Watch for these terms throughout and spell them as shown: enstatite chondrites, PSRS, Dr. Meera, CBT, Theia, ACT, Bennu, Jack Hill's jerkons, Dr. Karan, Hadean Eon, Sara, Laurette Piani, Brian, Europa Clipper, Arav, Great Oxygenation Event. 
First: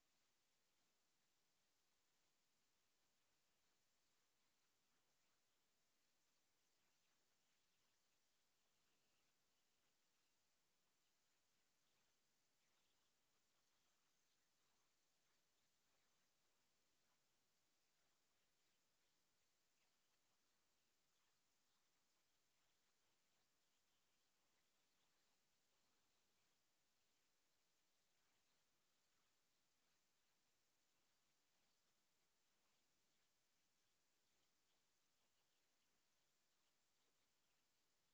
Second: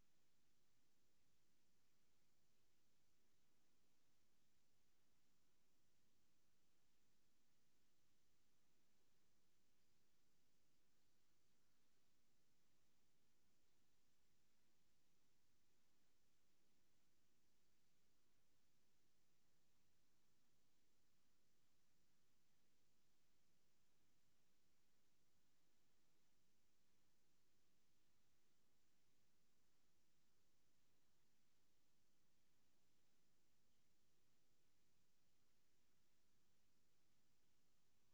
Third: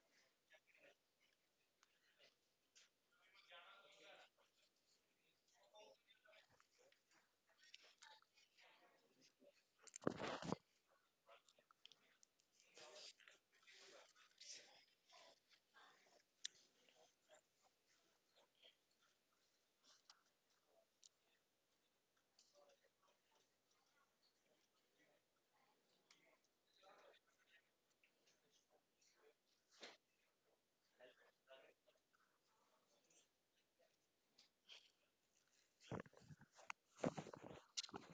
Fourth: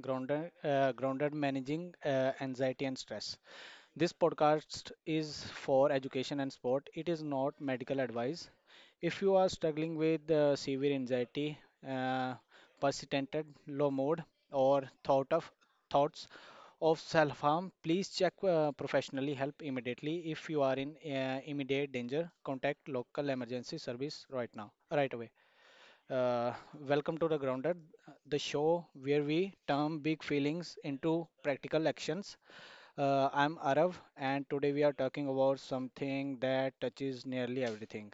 Grounded, Grounded Managing Anxiety and Stress. This podcast is for education and sport. It is not medical advice. If you are struggling with severe anxiety, uh, persistent low mood, or thought of thoughts of self-harm, please check professionally help immediately. If you are in immediate danger, contact local emergency service right now, right away. Uh, Welcome to The Grounded, the show where we turn big feelings into practical actions. I'm Arav, and today we are talking about something that touches nearly everything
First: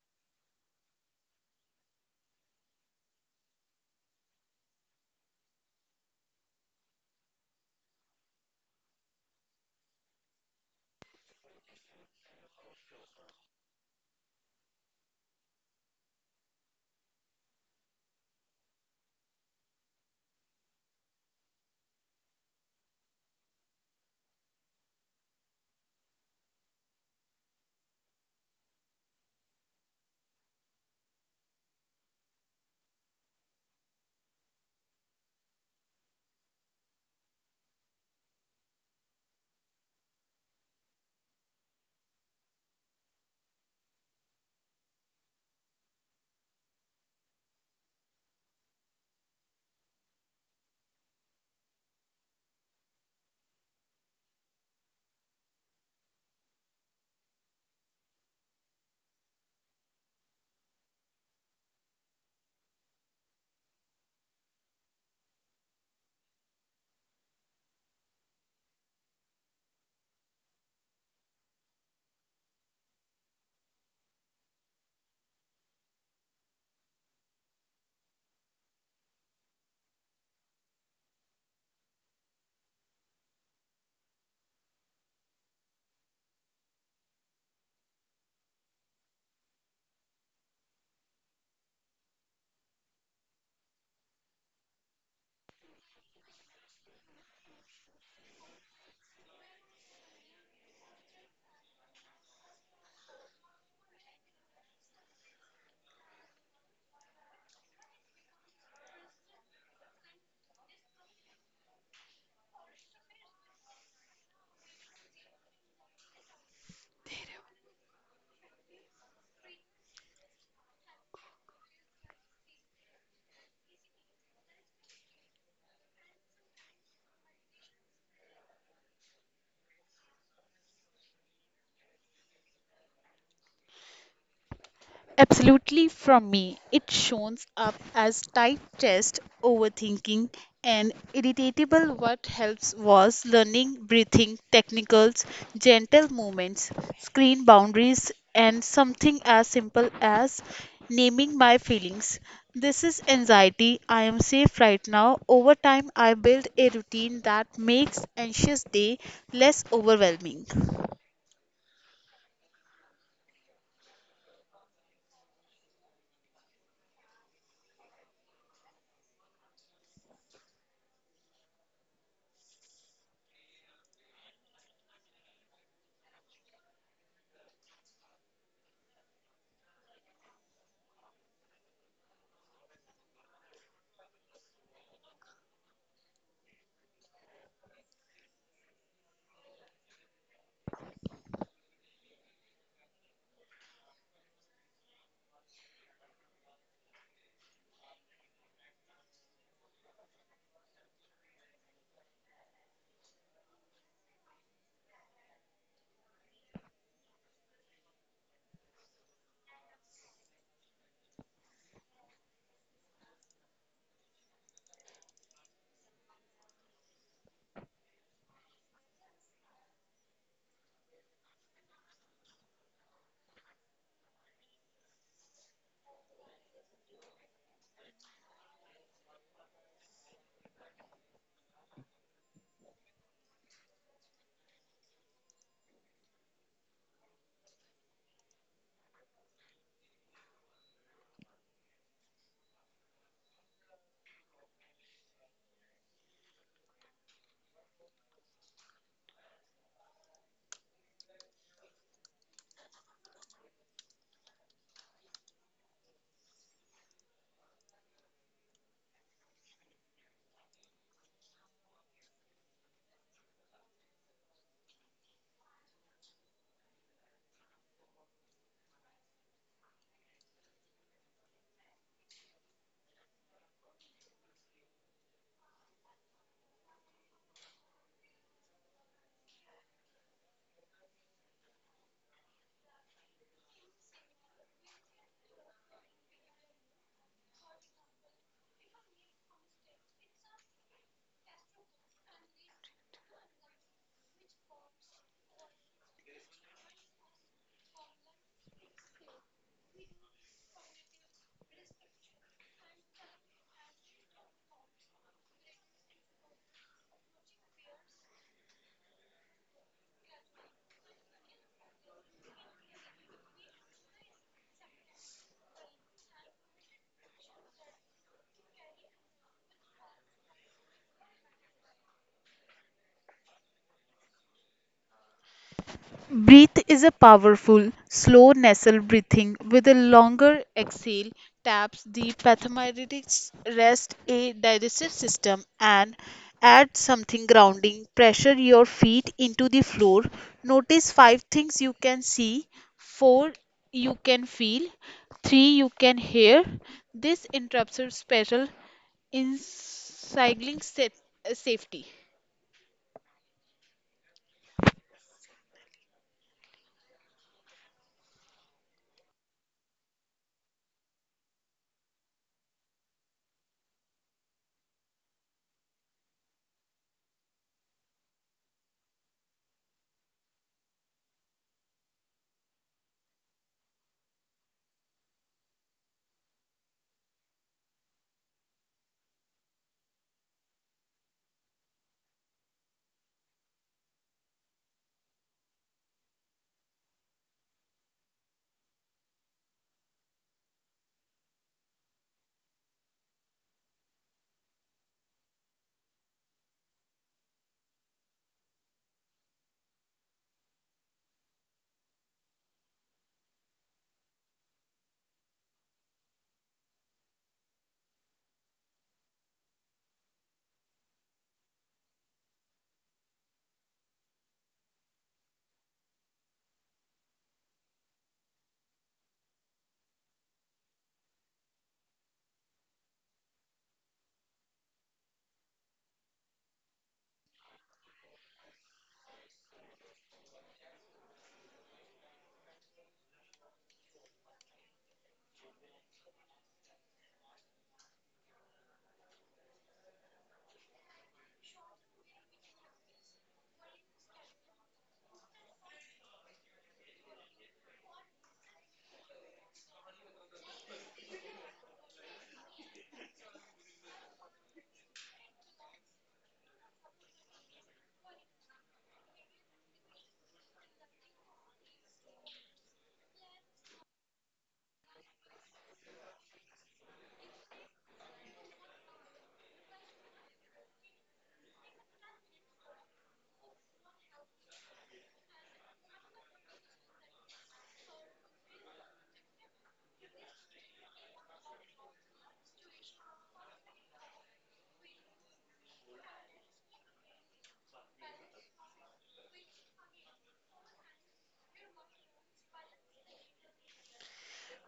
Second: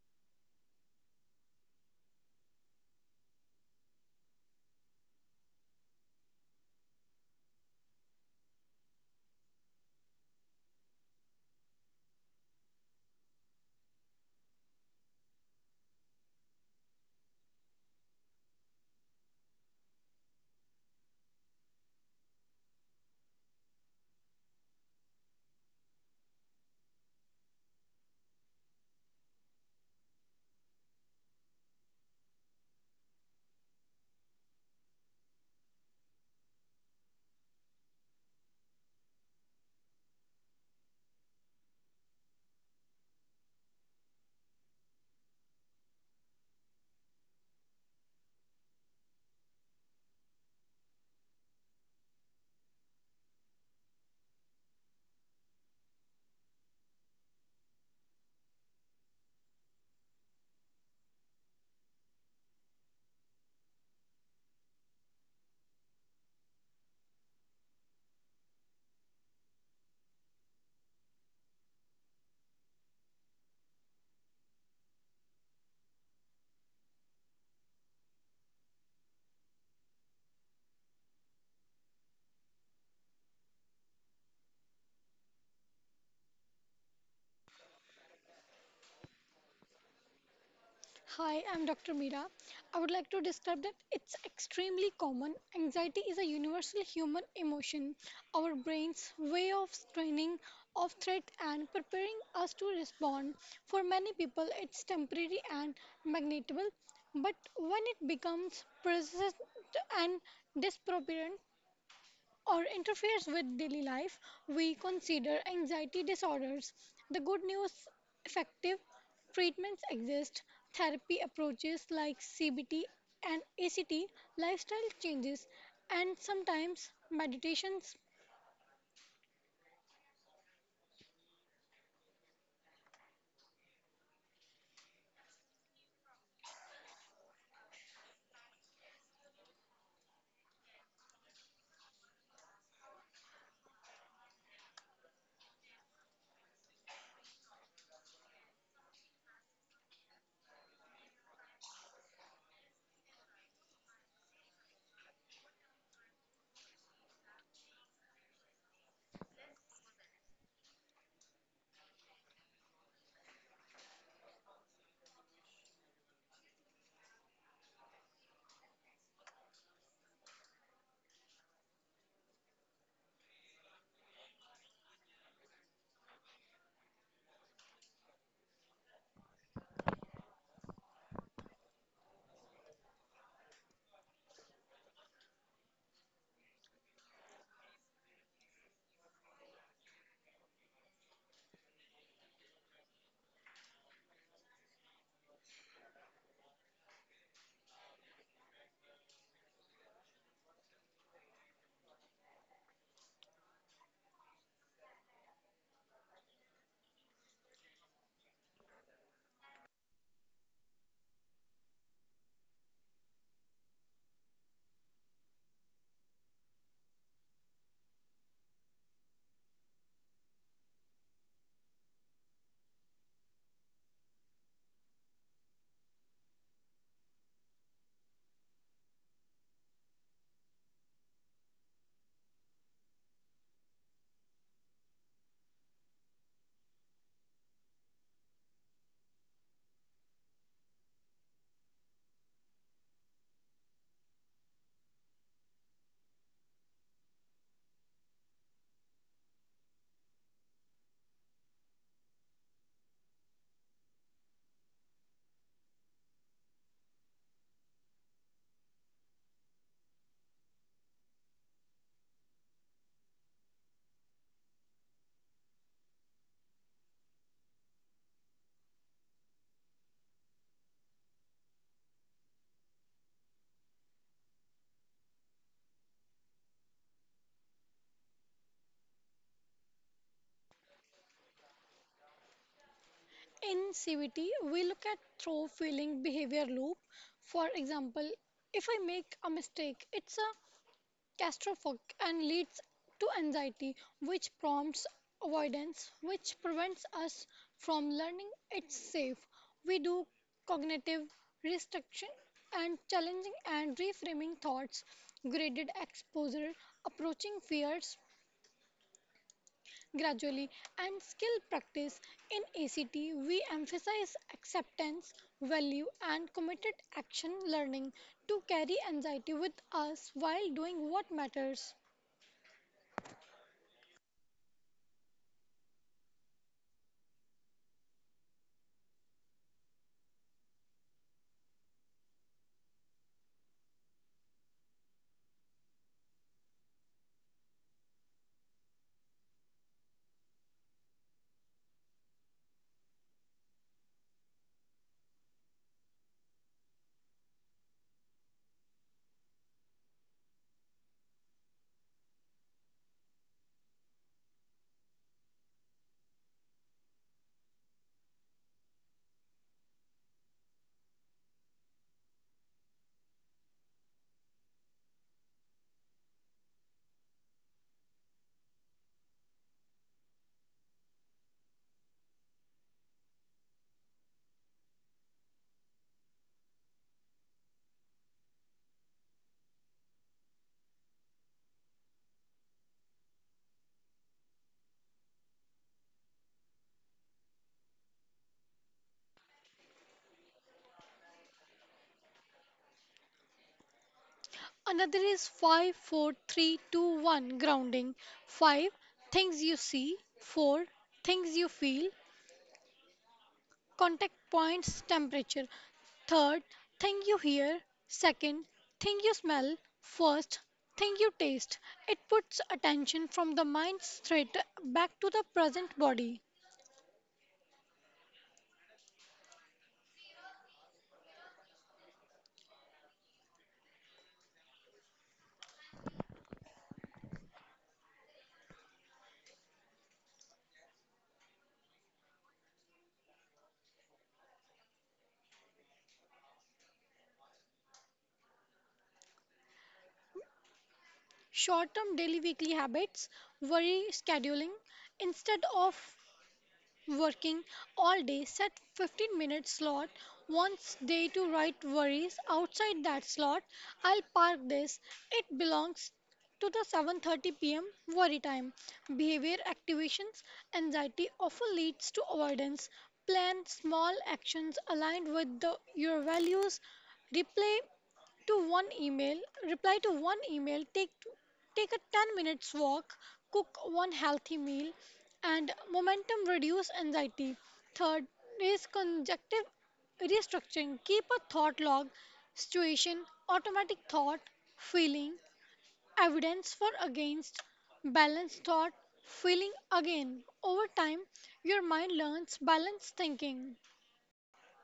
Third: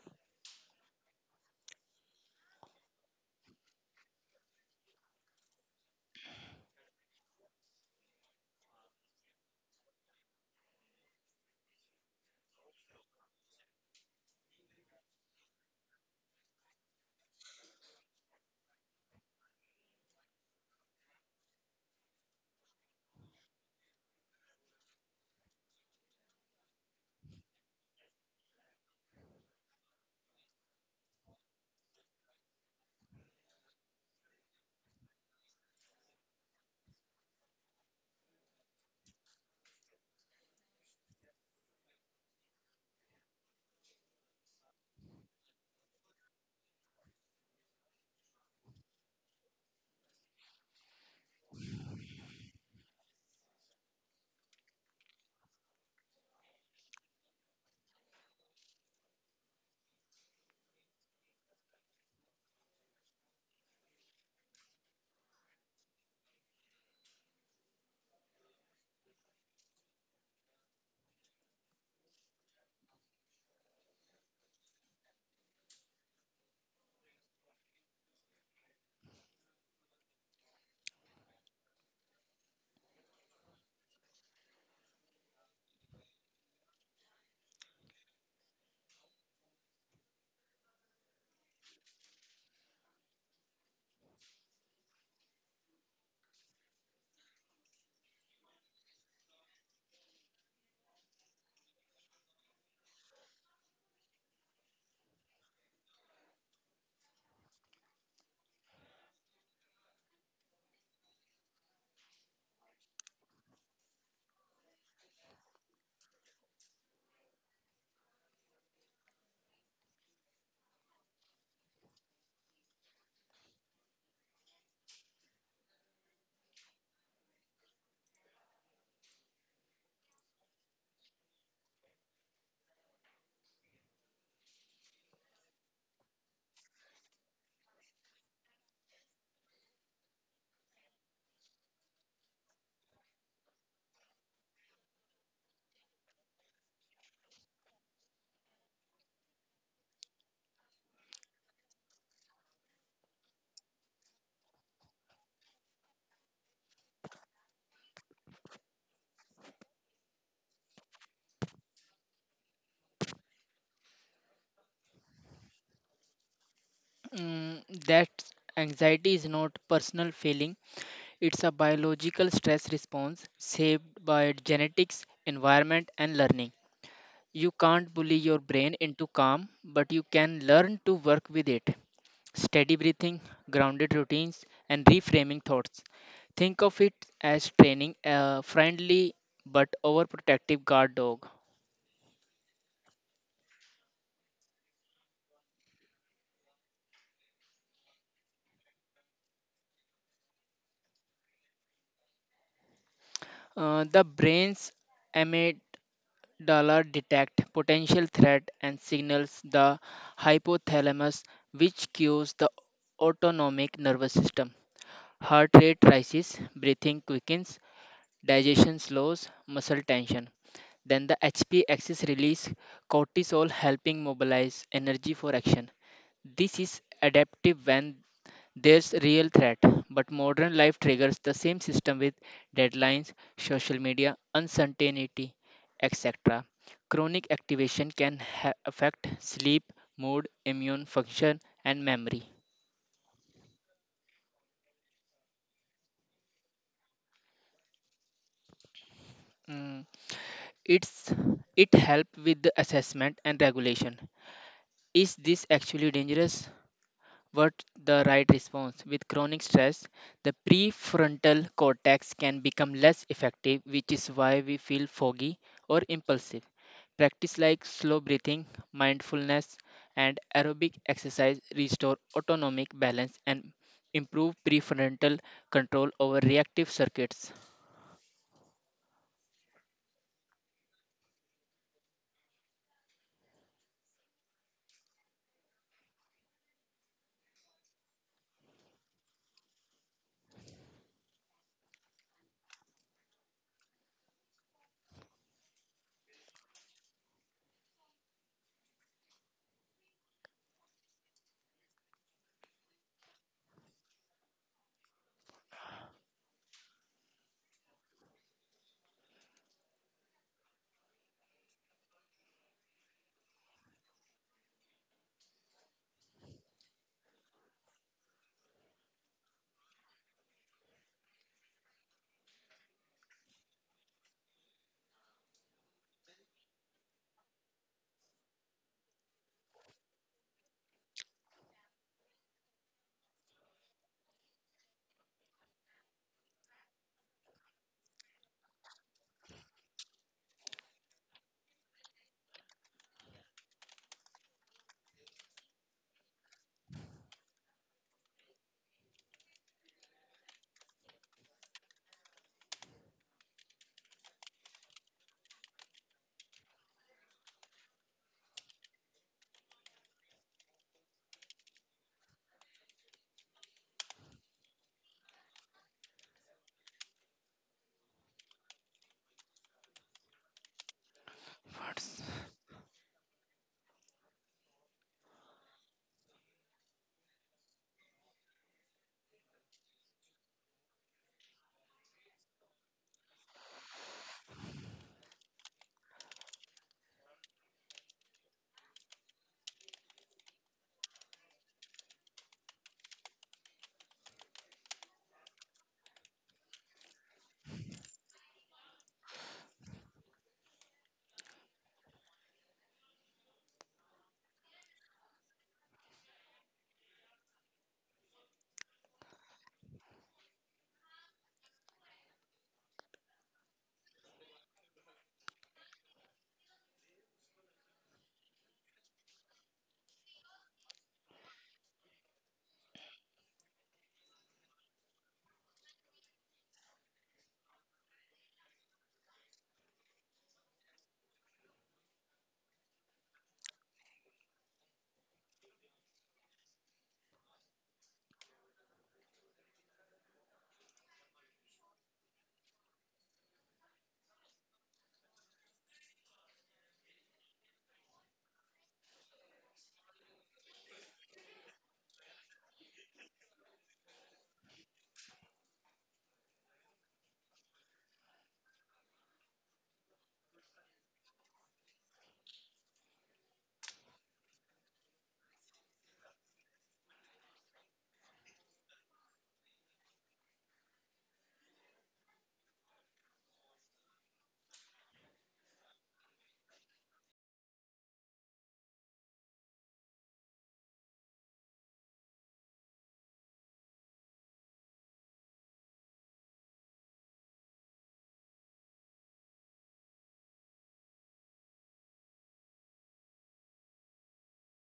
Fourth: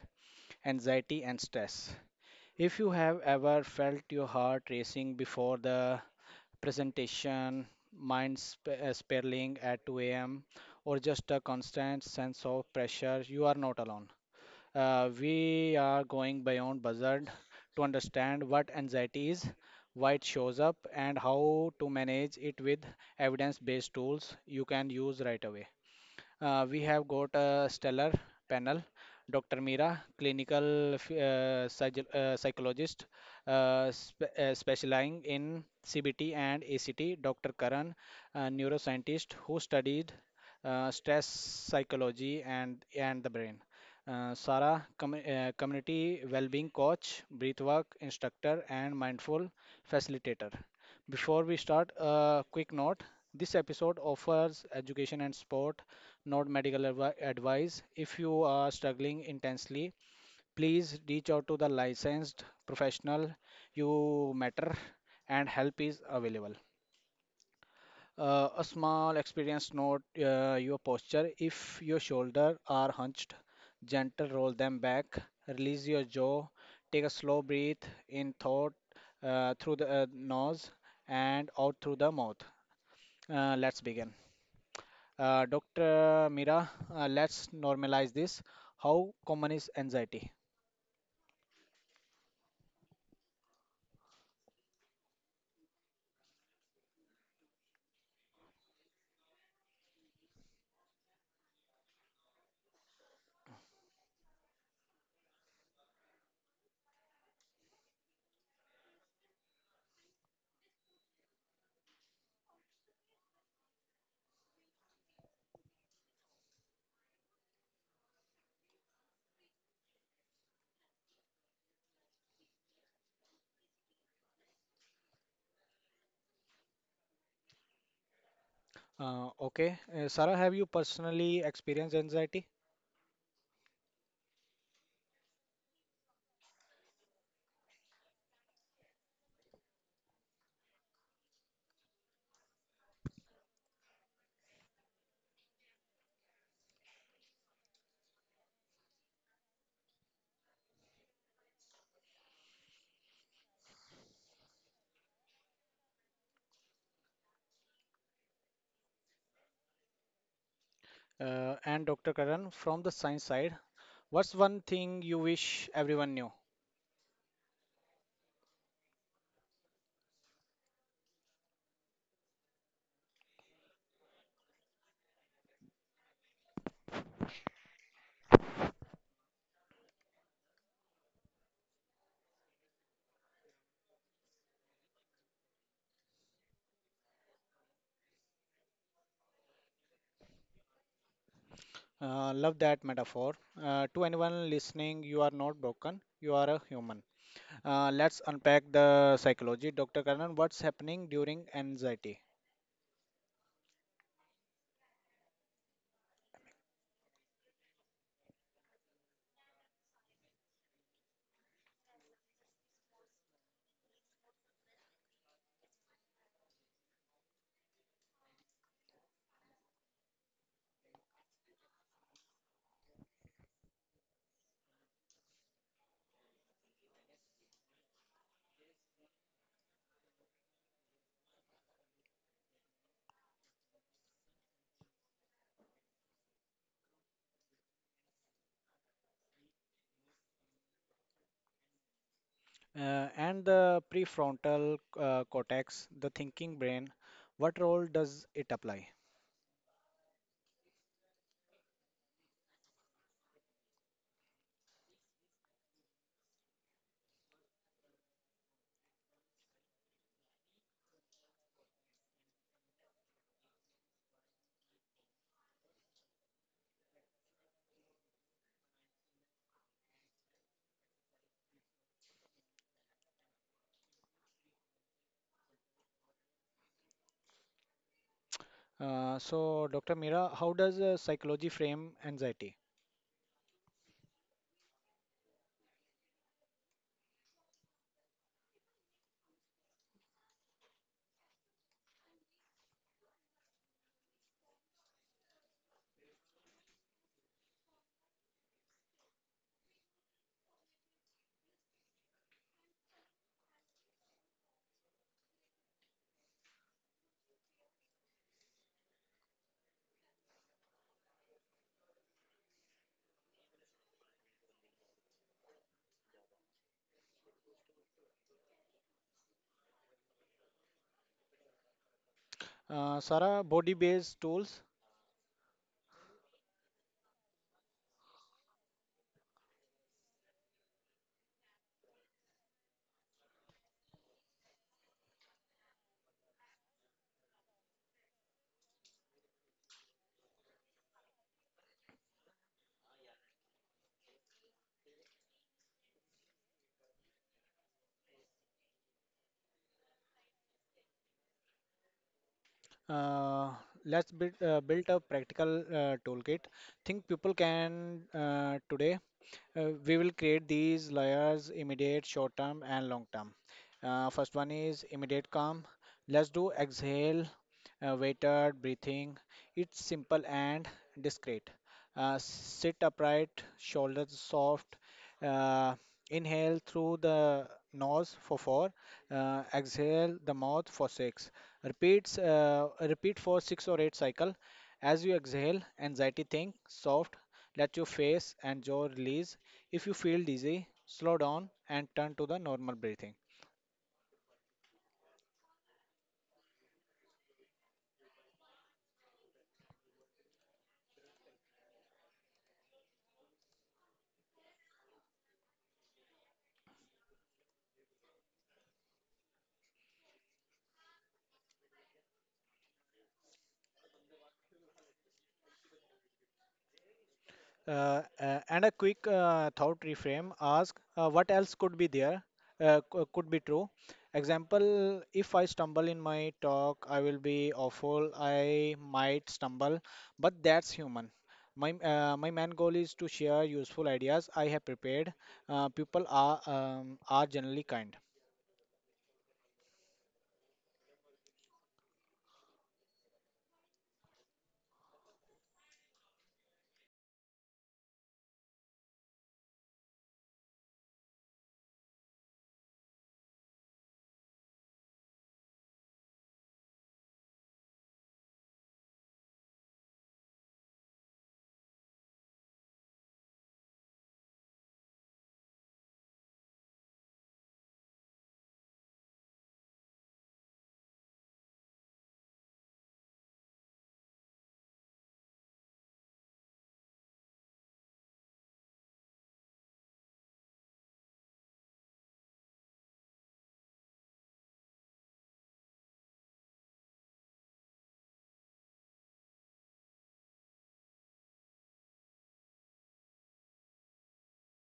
anxiety and stress. If you have ever felt your heart racing before the presentation, mind spiraling at 2 a.m., or just a constant sense of pressure, you are not alone. We are going beyond buzzard to understand what anxiety is, why it shows up, and how to manage it with evidence based tools you can use right away. We have got a stellar panel Dr. Meera, clinical psychologist specializing in CBT and ACT, Dr. Karan, a neuroscientist who studied stress psychology and the brain. Sara, community well-being coach, breathwork instructor, and mindful facilitator. Before we start, a quick note. This episode offers education and sport, not advice. If you are struggling intensely, please reach out to the licensed professional, you matter and help is available. A small experience note, your posture. If your shoulders are hunched, gentle roll them back, release your jaw, take a slow breath in thought through the nose and out through the mouth. Let's begin. Dr. Mira, let's normalize this. How common is anxiety? Hi, I'm Dr. Meera. I would like to describe that it's extremely common. Anxiety is a universal human emotion. Our brain's way of screening of threat and preparing us to respond. For many people, it's temporary and manageable, but when it becomes persistent and disproportionate, or interferes with daily life, we consider anxiety disorders. The good news effective treatments exist, therapy approaches like CBT and ACT, lifestyle changes, and sometimes meditations. Okay, Sarah, have you personally experienced anxiety? Absolutely from me. It shows up as tight chest, overthinking, and irritable. What helps was learning breathing technicals, gentle movements, screen boundaries, and something as simple as naming my feelings. This is anxiety. I am safe right now. Over time, I build a routine that makes anxious day less overwhelming. And Dr. Karan, from the science side, what's one thing you wish everyone knew? That anxiety is not personal feeling, it's a biological stress response shaped by genetics, environment, and learning. You can't bully your brain into calm, but you can learn to work with it. Steady breathing, grounded routines, and reframing thoughts. Think of it as training a friendly but overprotective guard dog. Love that metaphor. To anyone listening, you are not broken, you are a human. Let's unpack the psychology. Dr. Karan, what's happening during anxiety? The brain's Dollar detect potential threat and signals the hypothalamus, which cues the autonomic nervous system. Heart rate rises, breathing quickens, digestion slows, muscle tension. Then the HP axis release cortisol, helping mobilize energy for action. This is adaptive when there's real threat, but modern life triggers the same system with deadlines, social media, uncertainty, etc. Chronic activation can affect sleep, mood, immune function, and memory. And the prefrontal cortex, the thinking brain, what role does it apply? Mm, It's it help with the assessment and regulation. Is this actually dangerous? What the right response? With chronic stress, the prefrontal cortex can become less effective, which is why we feel foggy or impulsive. Practice like slow breathing, mindfulness, and aerobic exercise restore autonomic balance and improve prefrontal control over reactive circuits. So, Dr. Mira, how does psychology frame anxiety? In CBT, we look at through feeling behavior loop. For example, if I make a mistake, it's a claustrophobic and leads to anxiety, which prompts avoidance, which prevents us from learning it's safe. We do cognitive restriction and challenging and reframing thoughts, graded exposure, approaching fears gradually, and skill practice. In ACT, we emphasize acceptance, value, and committed action learning to carry anxiety with us while doing what matters. Sara, body based tools. Breathe is a powerful, slow nasal breathing with a longer exhale taps the pathomyretic rest a digestive system and add something grounding. Pressure your feet into the floor. Notice five things you can see, four you can feel, three you can hear. This interrupts your special in cycling safety. Uh, let's build a practical toolkit. Think people can today. We will create these layers immediate, short term, and long term. First one is immediate calm. Let's do exhale weighted breathing. It's simple and discreet. What's- Sit upright, shoulders soft. Uh, Inhale through the nose for four. Exhale the mouth for six. Repeats. Repeat for six or eight cycle. As you exhale, anxiety think soft. Let your face and jaw release. If you feel dizzy, slow down and turn to the normal breathing. Another is five, four, three, two, one grounding. 5 things you see, 4 things you feel, contact points, temperature. Third thing you hear, second thing you smell, first thing you taste. It puts attention from the mind straight back to the present body. And a quick thought reframe, ask what else could be there, could be true. Example, if I stumble in my talk, I will be awful. I might stumble, but that's human. My my main goal is to share useful ideas I have prepared. People are generally kind. Short term daily weekly habits, worry scheduling instead of working all day, set 15-minute slot once day to write worries. Outside that slot, I'll park this. It belongs to the 7:30 p.m. worry time. Behavior activations anxiety often leads to avoidance. Plan small actions aligned with the, your values. Replay to one email, reply to one email, take a 10 minutes walk, cook one healthy meal, and momentum reduce anxiety. Third is conjunctive restructuring. Keep a thought log, situation, automatic thought, feeling, evidence for against, balanced thought, feeling again. Over time, your mind learns balanced thinking.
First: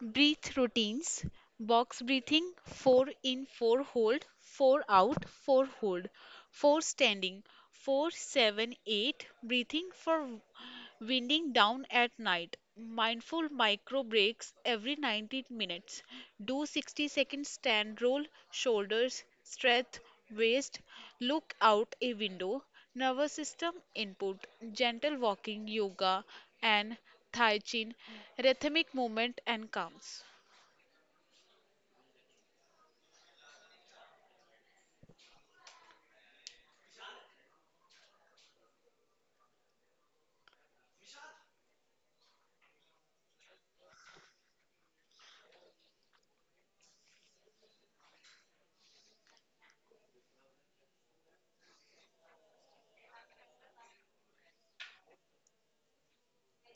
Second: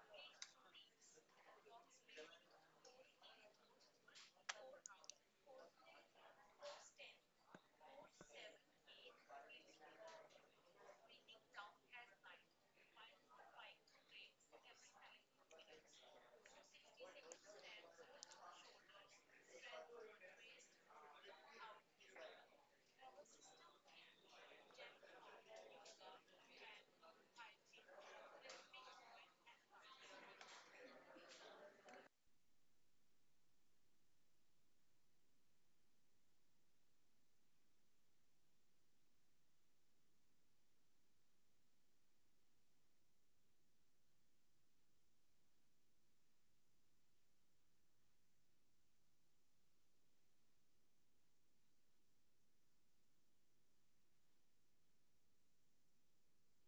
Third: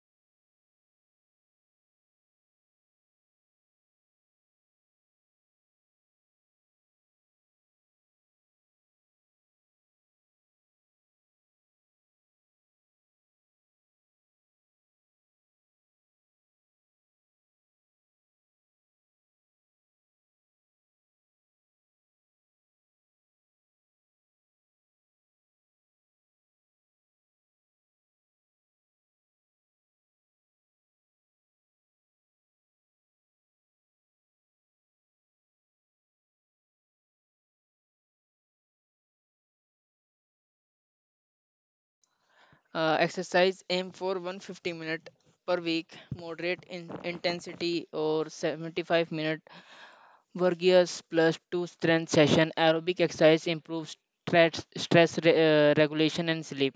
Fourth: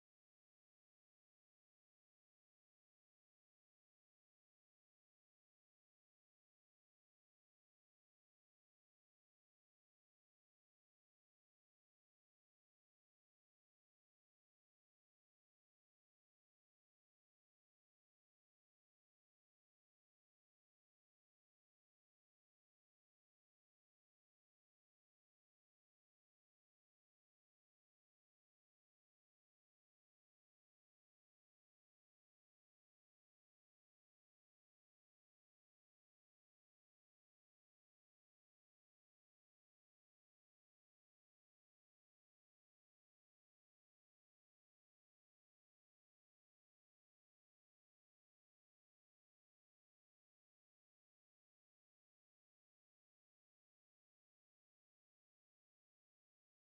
Breath routines box breathing, 4 in, 4 hold, 4 out, 4 hold, 4 standing, 4-7-8 breathing for winding down at night. Mindful micro breaks every 90 minutes. Do 60-second stand roll, shoulders, stretch, waist, look out a window. Nervous system input, gentle walking, yoga, and hygiene, rhythmic movement, and calms. Exercise aim for 150 minute per week, moderate in intensity, or 75-minute Vergius plus two strength session. Aerobic exercise improves regulation and sleep.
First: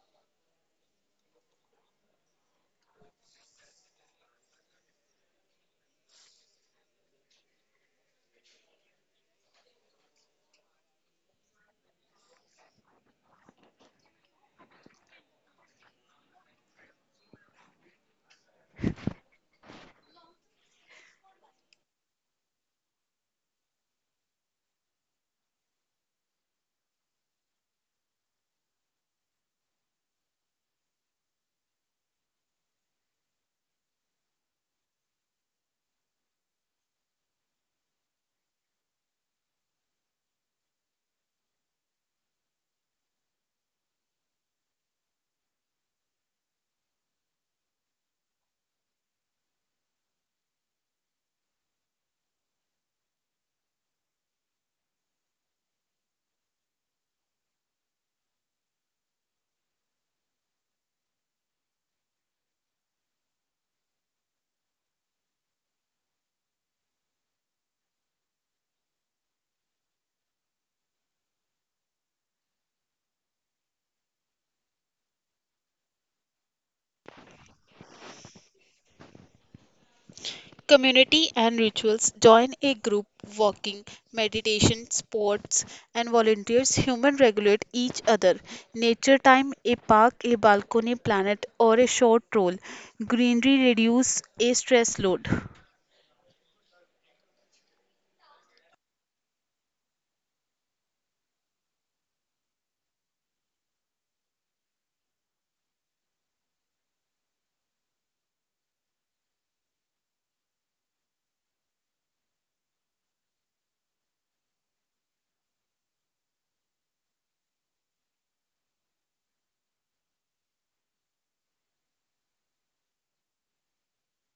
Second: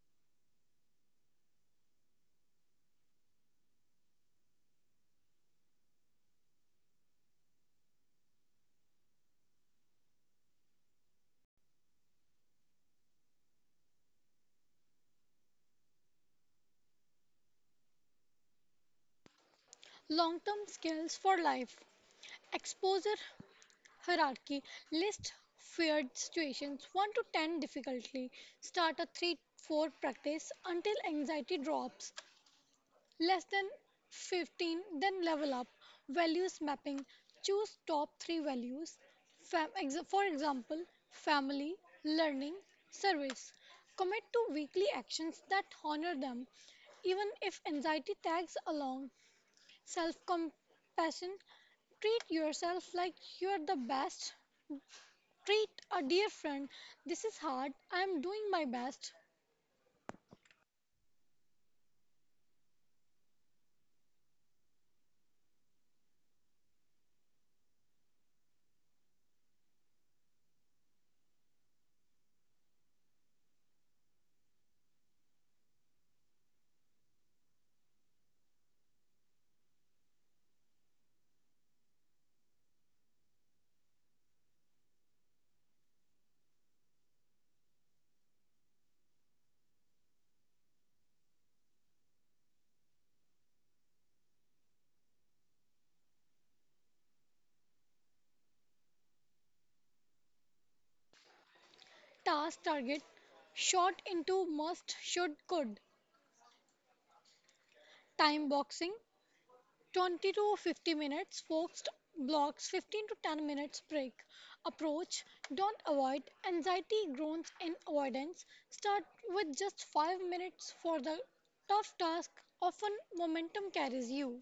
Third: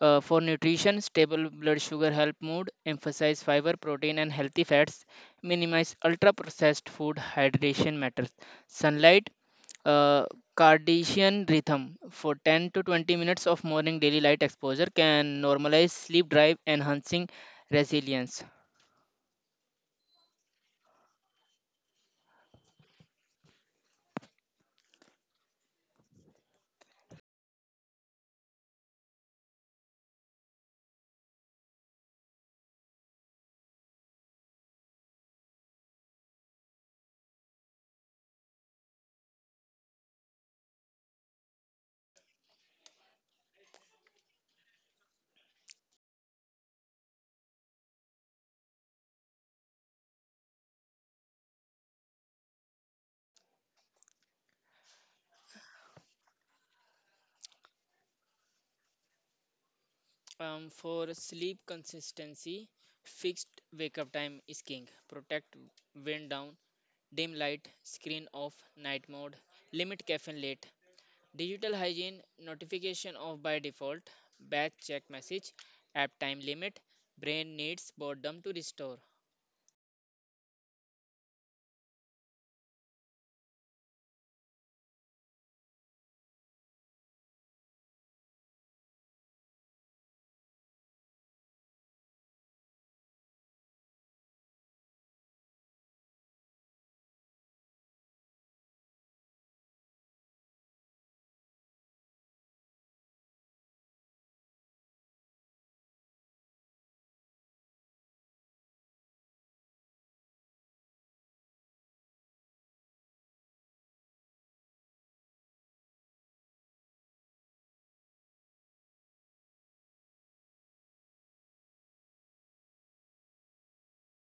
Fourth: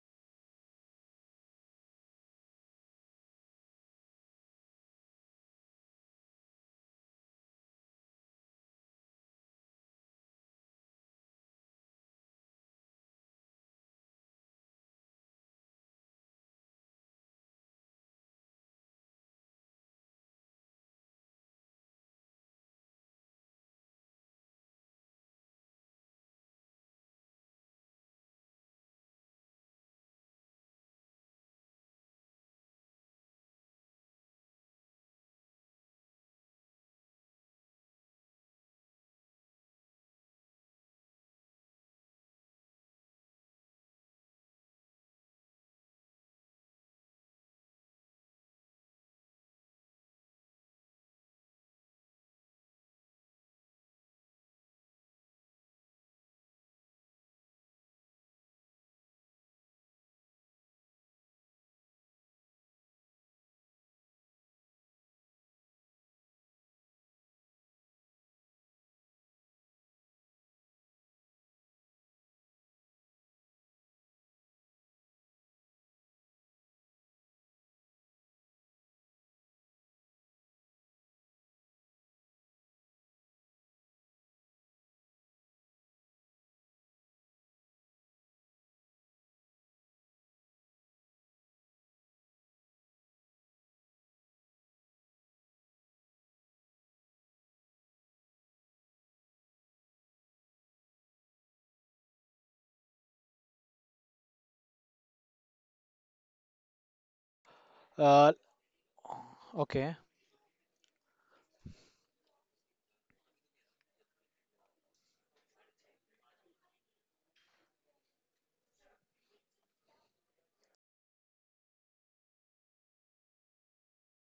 For nutrition, stable blood sugar help mood. Emphasize fiber, protein, and healthy fats. Minimize ultra processed food. Hydration matters. Sunlight, uh, circadian rhythm. For 10 to 20 minutes of morning daily light exposure can normalize sleep drive, enhancing resilience. Long term skills for life. Exposure hierarchy. List feared situations 1 to 10 difficulty. Start a 3 4 practice until anxiety drops. Less than 15, then level up. Values mapping. Choose top 3 values. For example, family, learning, service. Commit to weekly actions that honor them, even if anxiety tags along. Self compassion. Treat yourself like you're the best treat a dear friend. This is hard. I am doing my best. For sleep consistency, fixed wake up time is king. Protect wind down, dim light, screen off, night mode, limit caffeine late. Digital hygiene, notification off by default, batch check message, app time limit. Brain needs boredom to restore. Community and rituals join a group walking, meditation, sports, and volunteers. Human regulate each other. Nature time, a park, a balcony planet, or a short stroll. Greenery reduce a stress load. Task target shot into must, should, could. uh, Time boxing okay 20 to 50 minutes. Focused blocks 15 to 10 minutes break. Approach don't avoid. Anxiety groans in avoidance. Start with just 5 minutes for the tough task. Often momentum carries you.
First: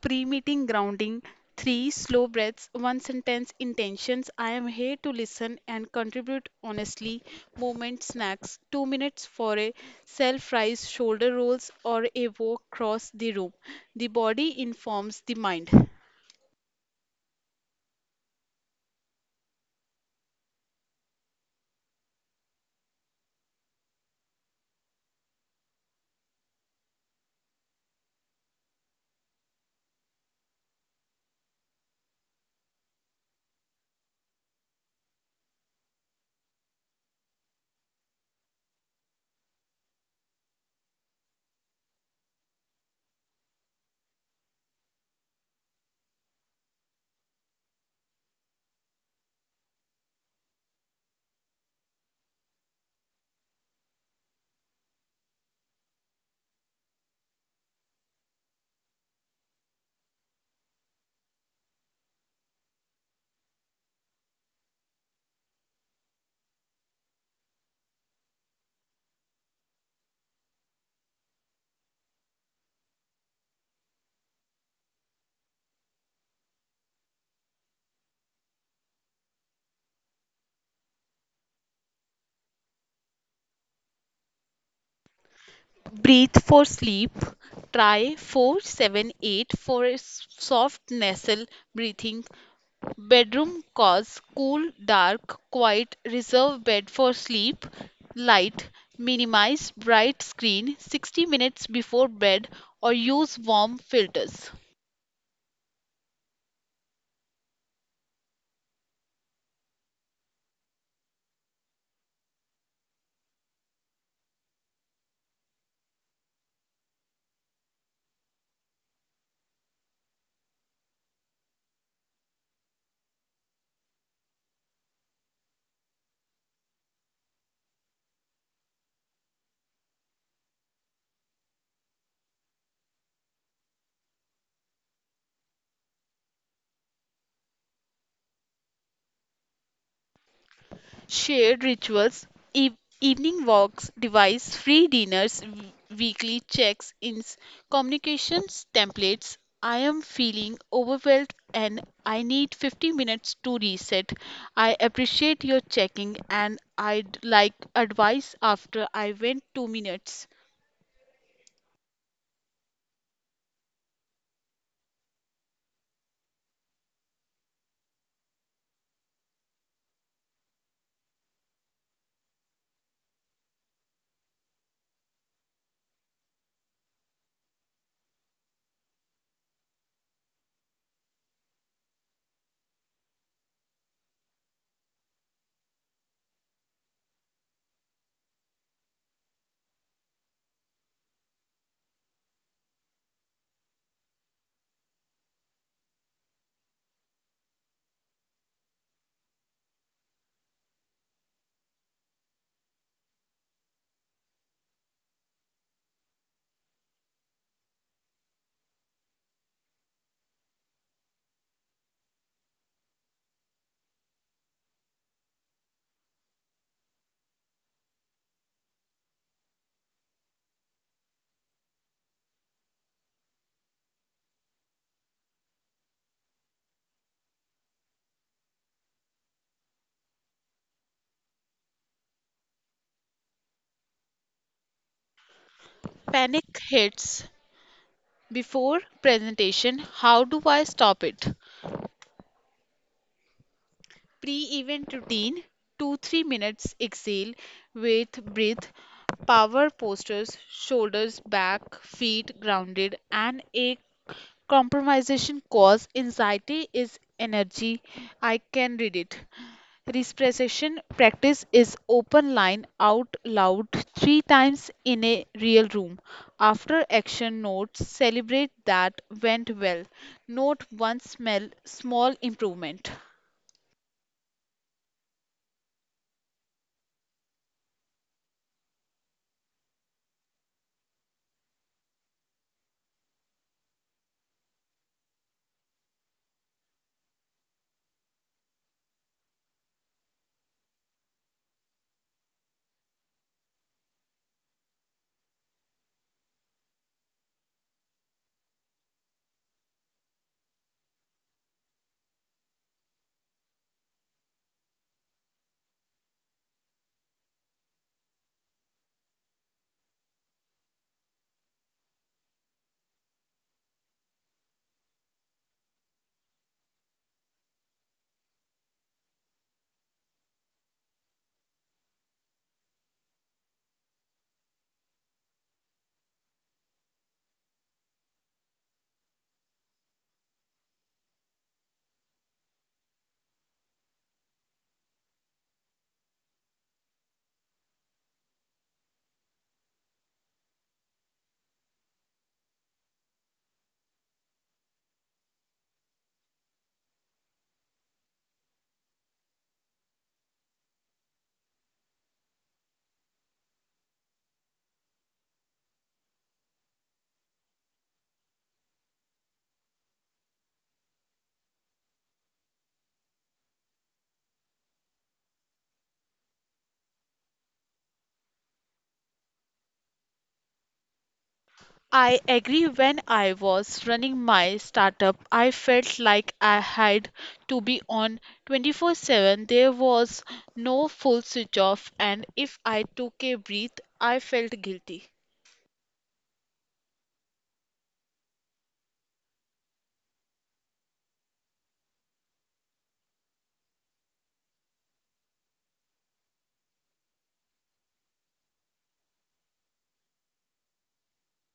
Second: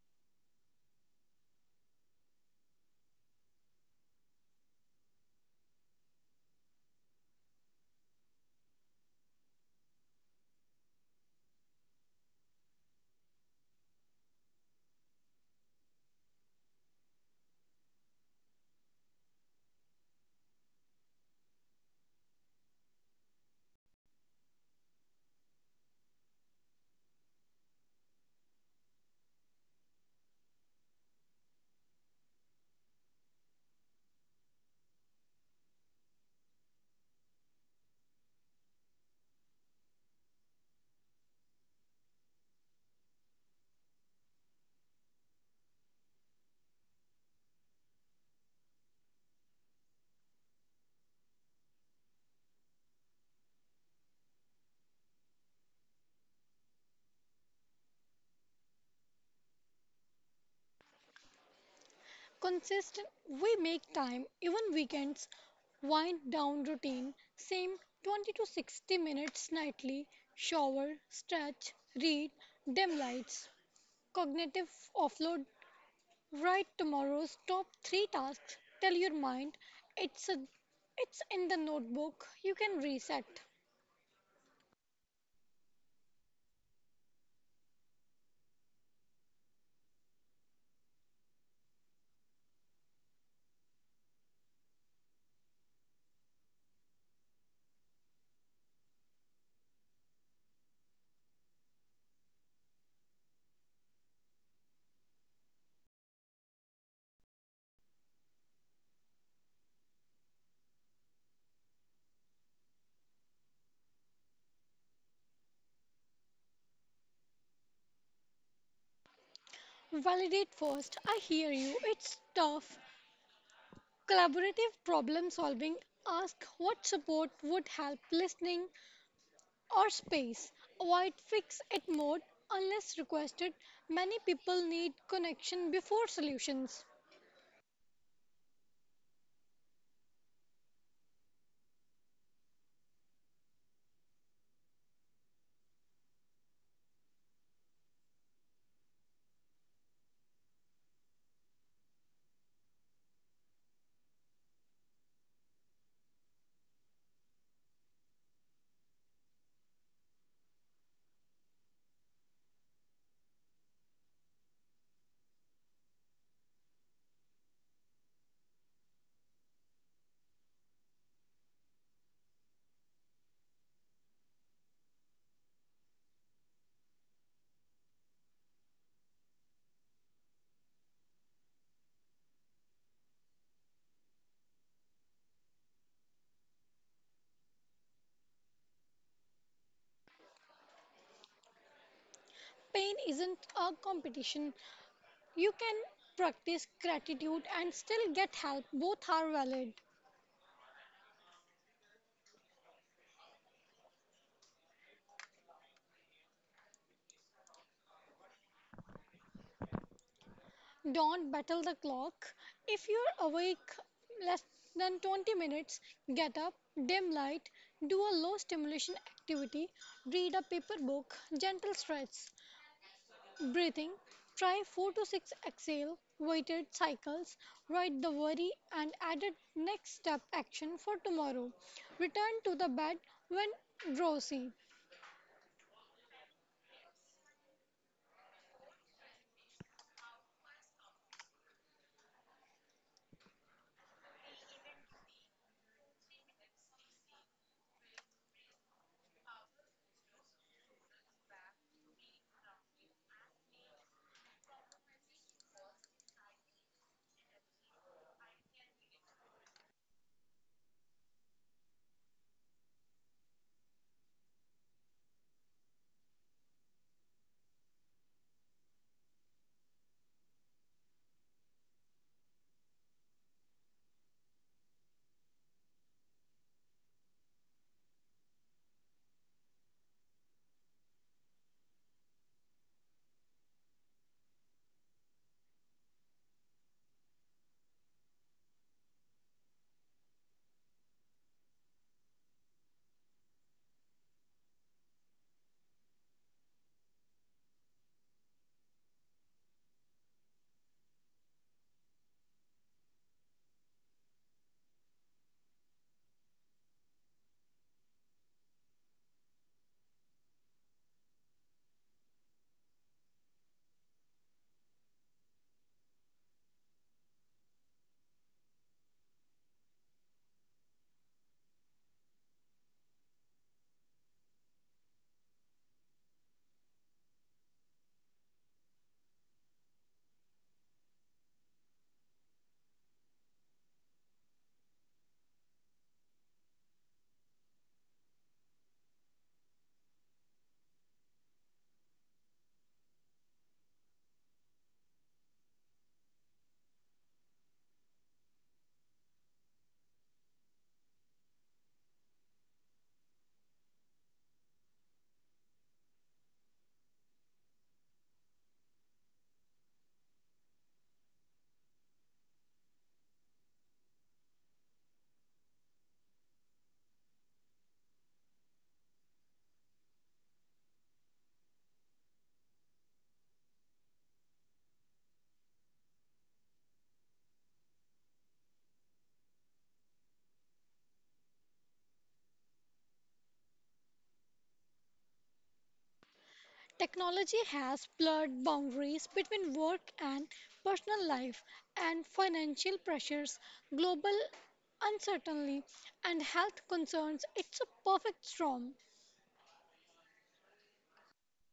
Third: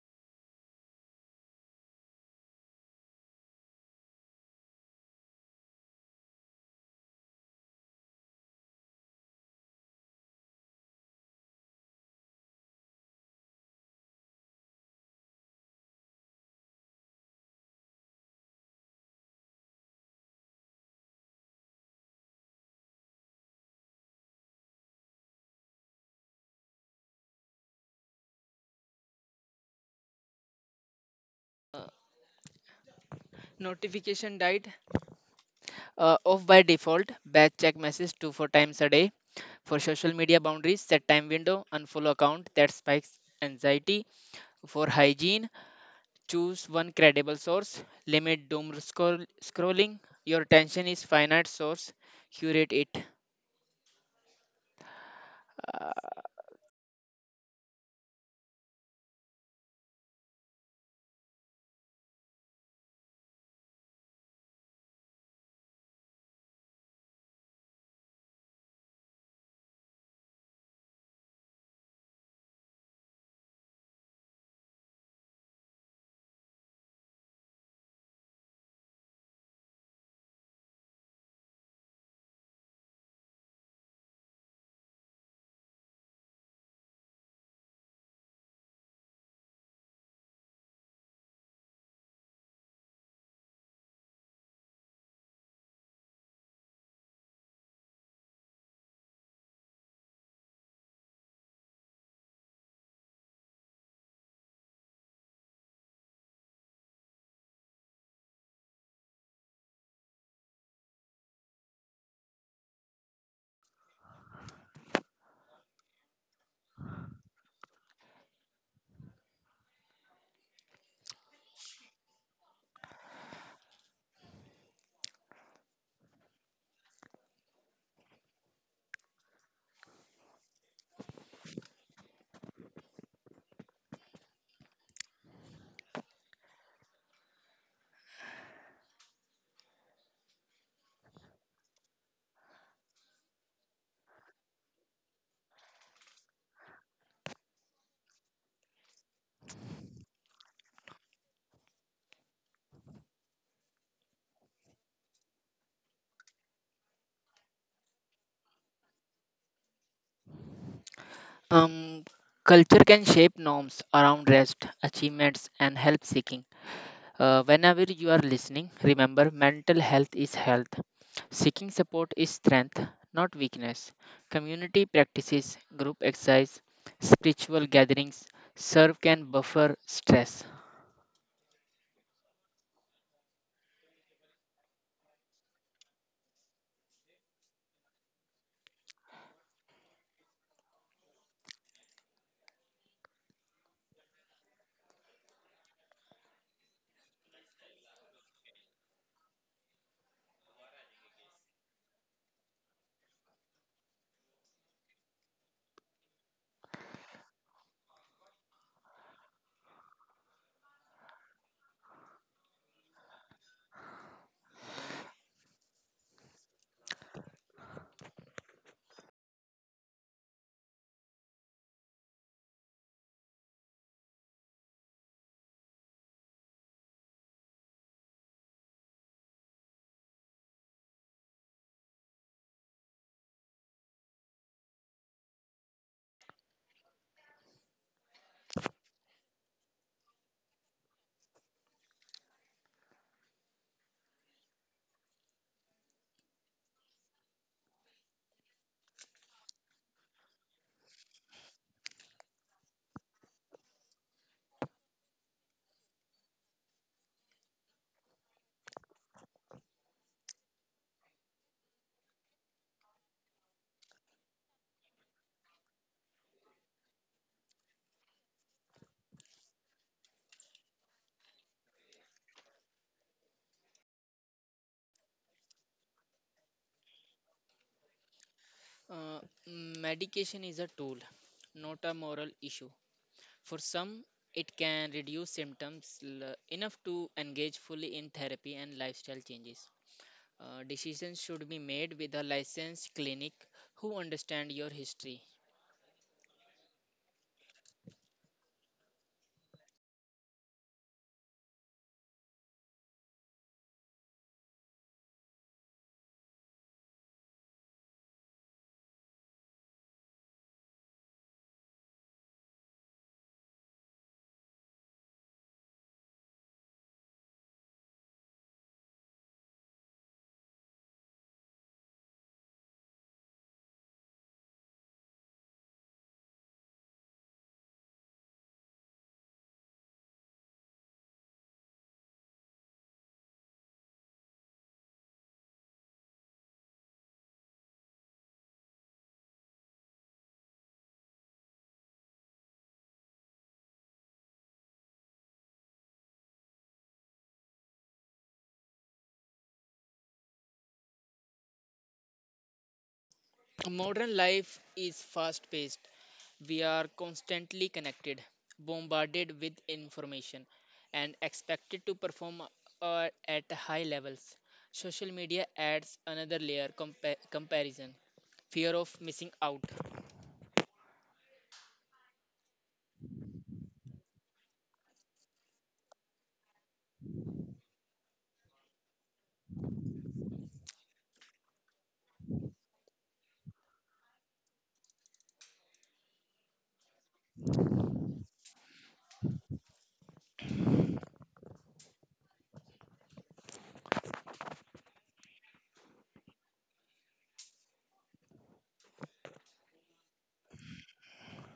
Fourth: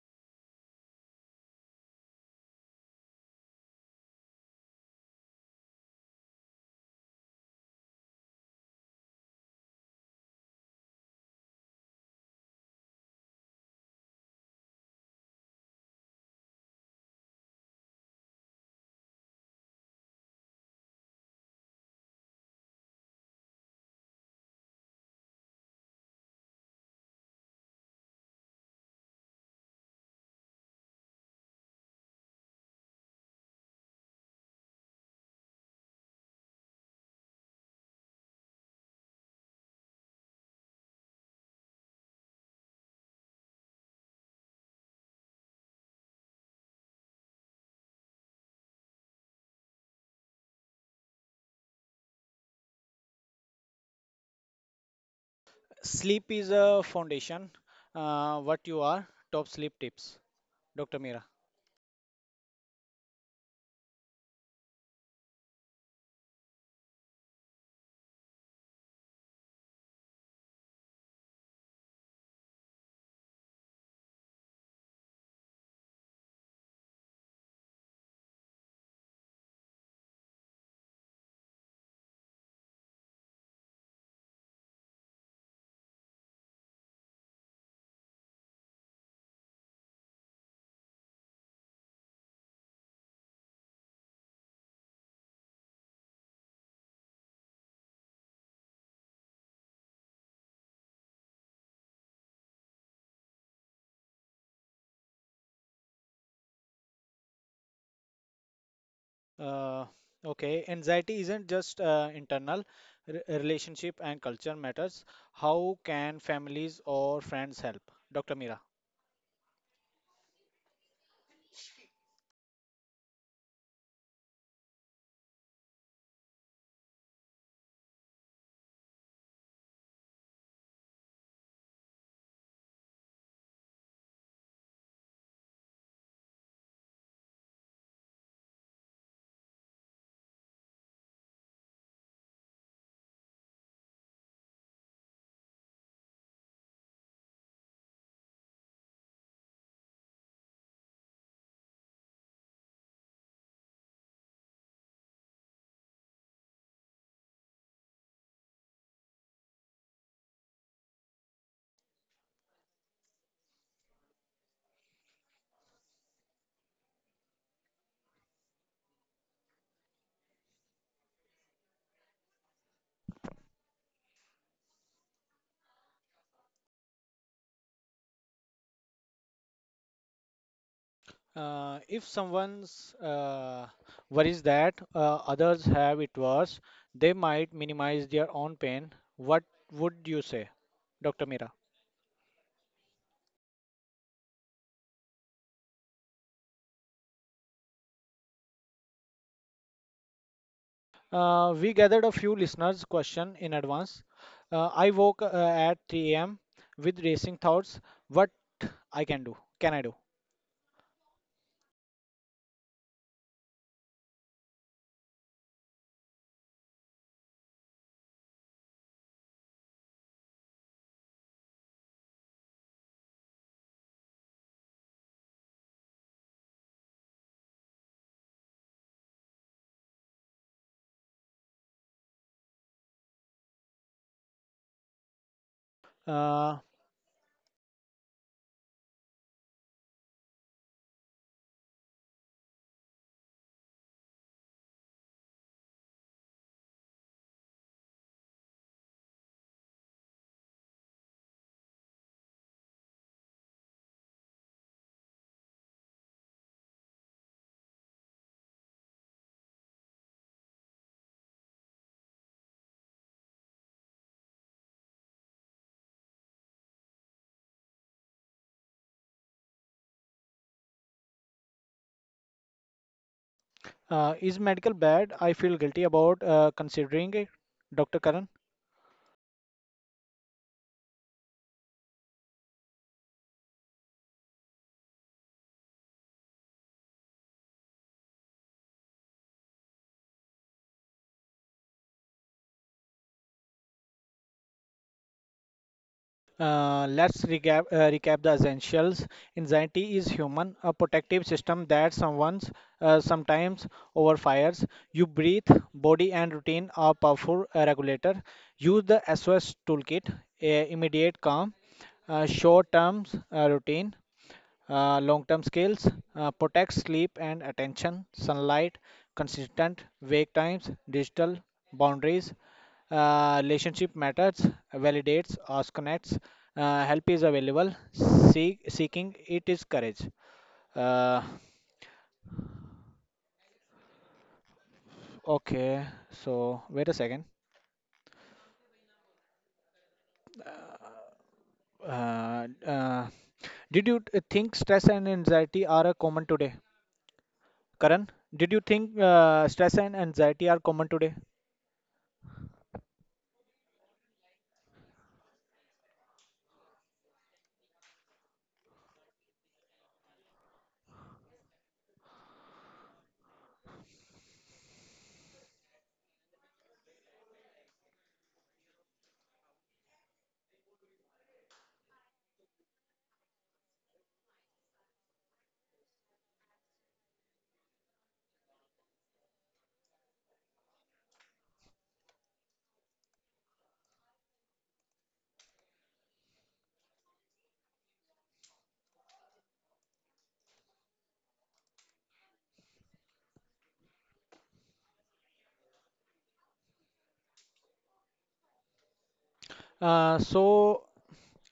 Pre meeting grounding, three slow breaths, one sentence intentions. I am here to listen and contribute honestly. Moment snacks, 2 minutes for a self rise, shoulder rolls, or a walk across the room. The body informs the mind. Uh, Notification died off by default, batch check message 2 4 times a day. For social media boundaries, set time window, unfollow account that spikes anxiety. For hygiene, choose one credible source, limit scrolling. Your attention is finite source, curate it. Uh, sleep is a foundation. What you are top sleep tips, Dr. Meera? Consistent, we make time even weekends. Wind down routine same 20 to 60 minutes nightly, shower, stretch, read, dim lights, cognitive offload, write tomorrow's top 3 tasks, tell your mind it's a it's in the notebook, you can reset. Breathe for sleep. Try 4-7-8 for a soft nasal breathing. Bedroom cause cool, dark, quiet, reserve bed for sleep, light, minimize bright screen 60 minutes before bed or use warm filters. Uh, okay, anxiety isn't just internal. Relationship and culture matters. How can families or friends help? Dr. Mira. Validate first, I hear you, it's tough. Collaborative problem solving, ask what support would help, listening or space. Avoid fix-it mode unless requested. Many people need connection before solutions. Shared rituals, e- evening walks, device free dinners, weekly checks ins, communications templates. I am feeling overwhelmed and I need 50 minutes to reset. I appreciate your checking and I'd like advice after I went 2 minutes. Um, Culture can shape norms around rest, achievements, and help seeking. Whenever you are listening, remember mental health is health. Seeking support is strength, not weakness. Community practices, group exercise, spiritual gatherings serve can buffer stress. If someone's worries that others have it worse, they might minimize their own pain. What would you say, Dr. Mira? Pain isn't a competition. You can practice gratitude and still get help. Both are valid. We gathered a few listeners' question in advance. I woke at 3 a.m. with racing thoughts. What I can do? Can I do? Don't battle the clock. If you're awake less than 20 minutes, get up, dim light, do a low stimulation activity, read a paper book, gentle stretch. Breathing. Try 4 to 6 exhale weighted cycles. Write the worry and added next step action for tomorrow. Return to the bed when drowsy. Panic Uh, hits before presentation. How do I stop it? Pre event routine 2 3 minutes exhale with breath, power postures, shoulders back, feet grounded, and a compromisation cause anxiety is energy. I can read it. Respiration practice is open line out loud three times in a real room. After action notes, celebrate that went well. Note one smell, small improvement. Is medical bad? I feel guilty about considering it, Dr. Karan. Uh, Medication is a tool, not a moral issue. For some, it can reduce symptoms enough to engage fully in therapy and lifestyle changes. Decisions should be made with a licensed clinic who understand your history. Let's recap the essentials. Anxiety is human, a protective system that someone's sometimes overfires. You breathe, body, and routine are powerful regulator. Use the SOS toolkit, immediate calm, short term routine, long-term skills, protect sleep and attention, sunlight, consistent wake times, digital boundaries, relationship matters, validates, us connects. Help is available. Seeking it is courage. Uh, okay, so wait a second. Uh, uh, did you think stress and anxiety are common today? Karan, did you think stress and anxiety are common today? Modern life is fast paced. We are constantly connected, bombarded with information, and expected to perform at high levels. Social media adds another layer, comparison, fear of missing out. I agree. When I was running my startup, I felt like I had to be on 24/7. There was no full switch off, and if I took a breath, I felt guilty. Technology has blurred boundaries between work and personal life and financial pressures, global uncertainty, and health concerns. It's a perfect storm. So,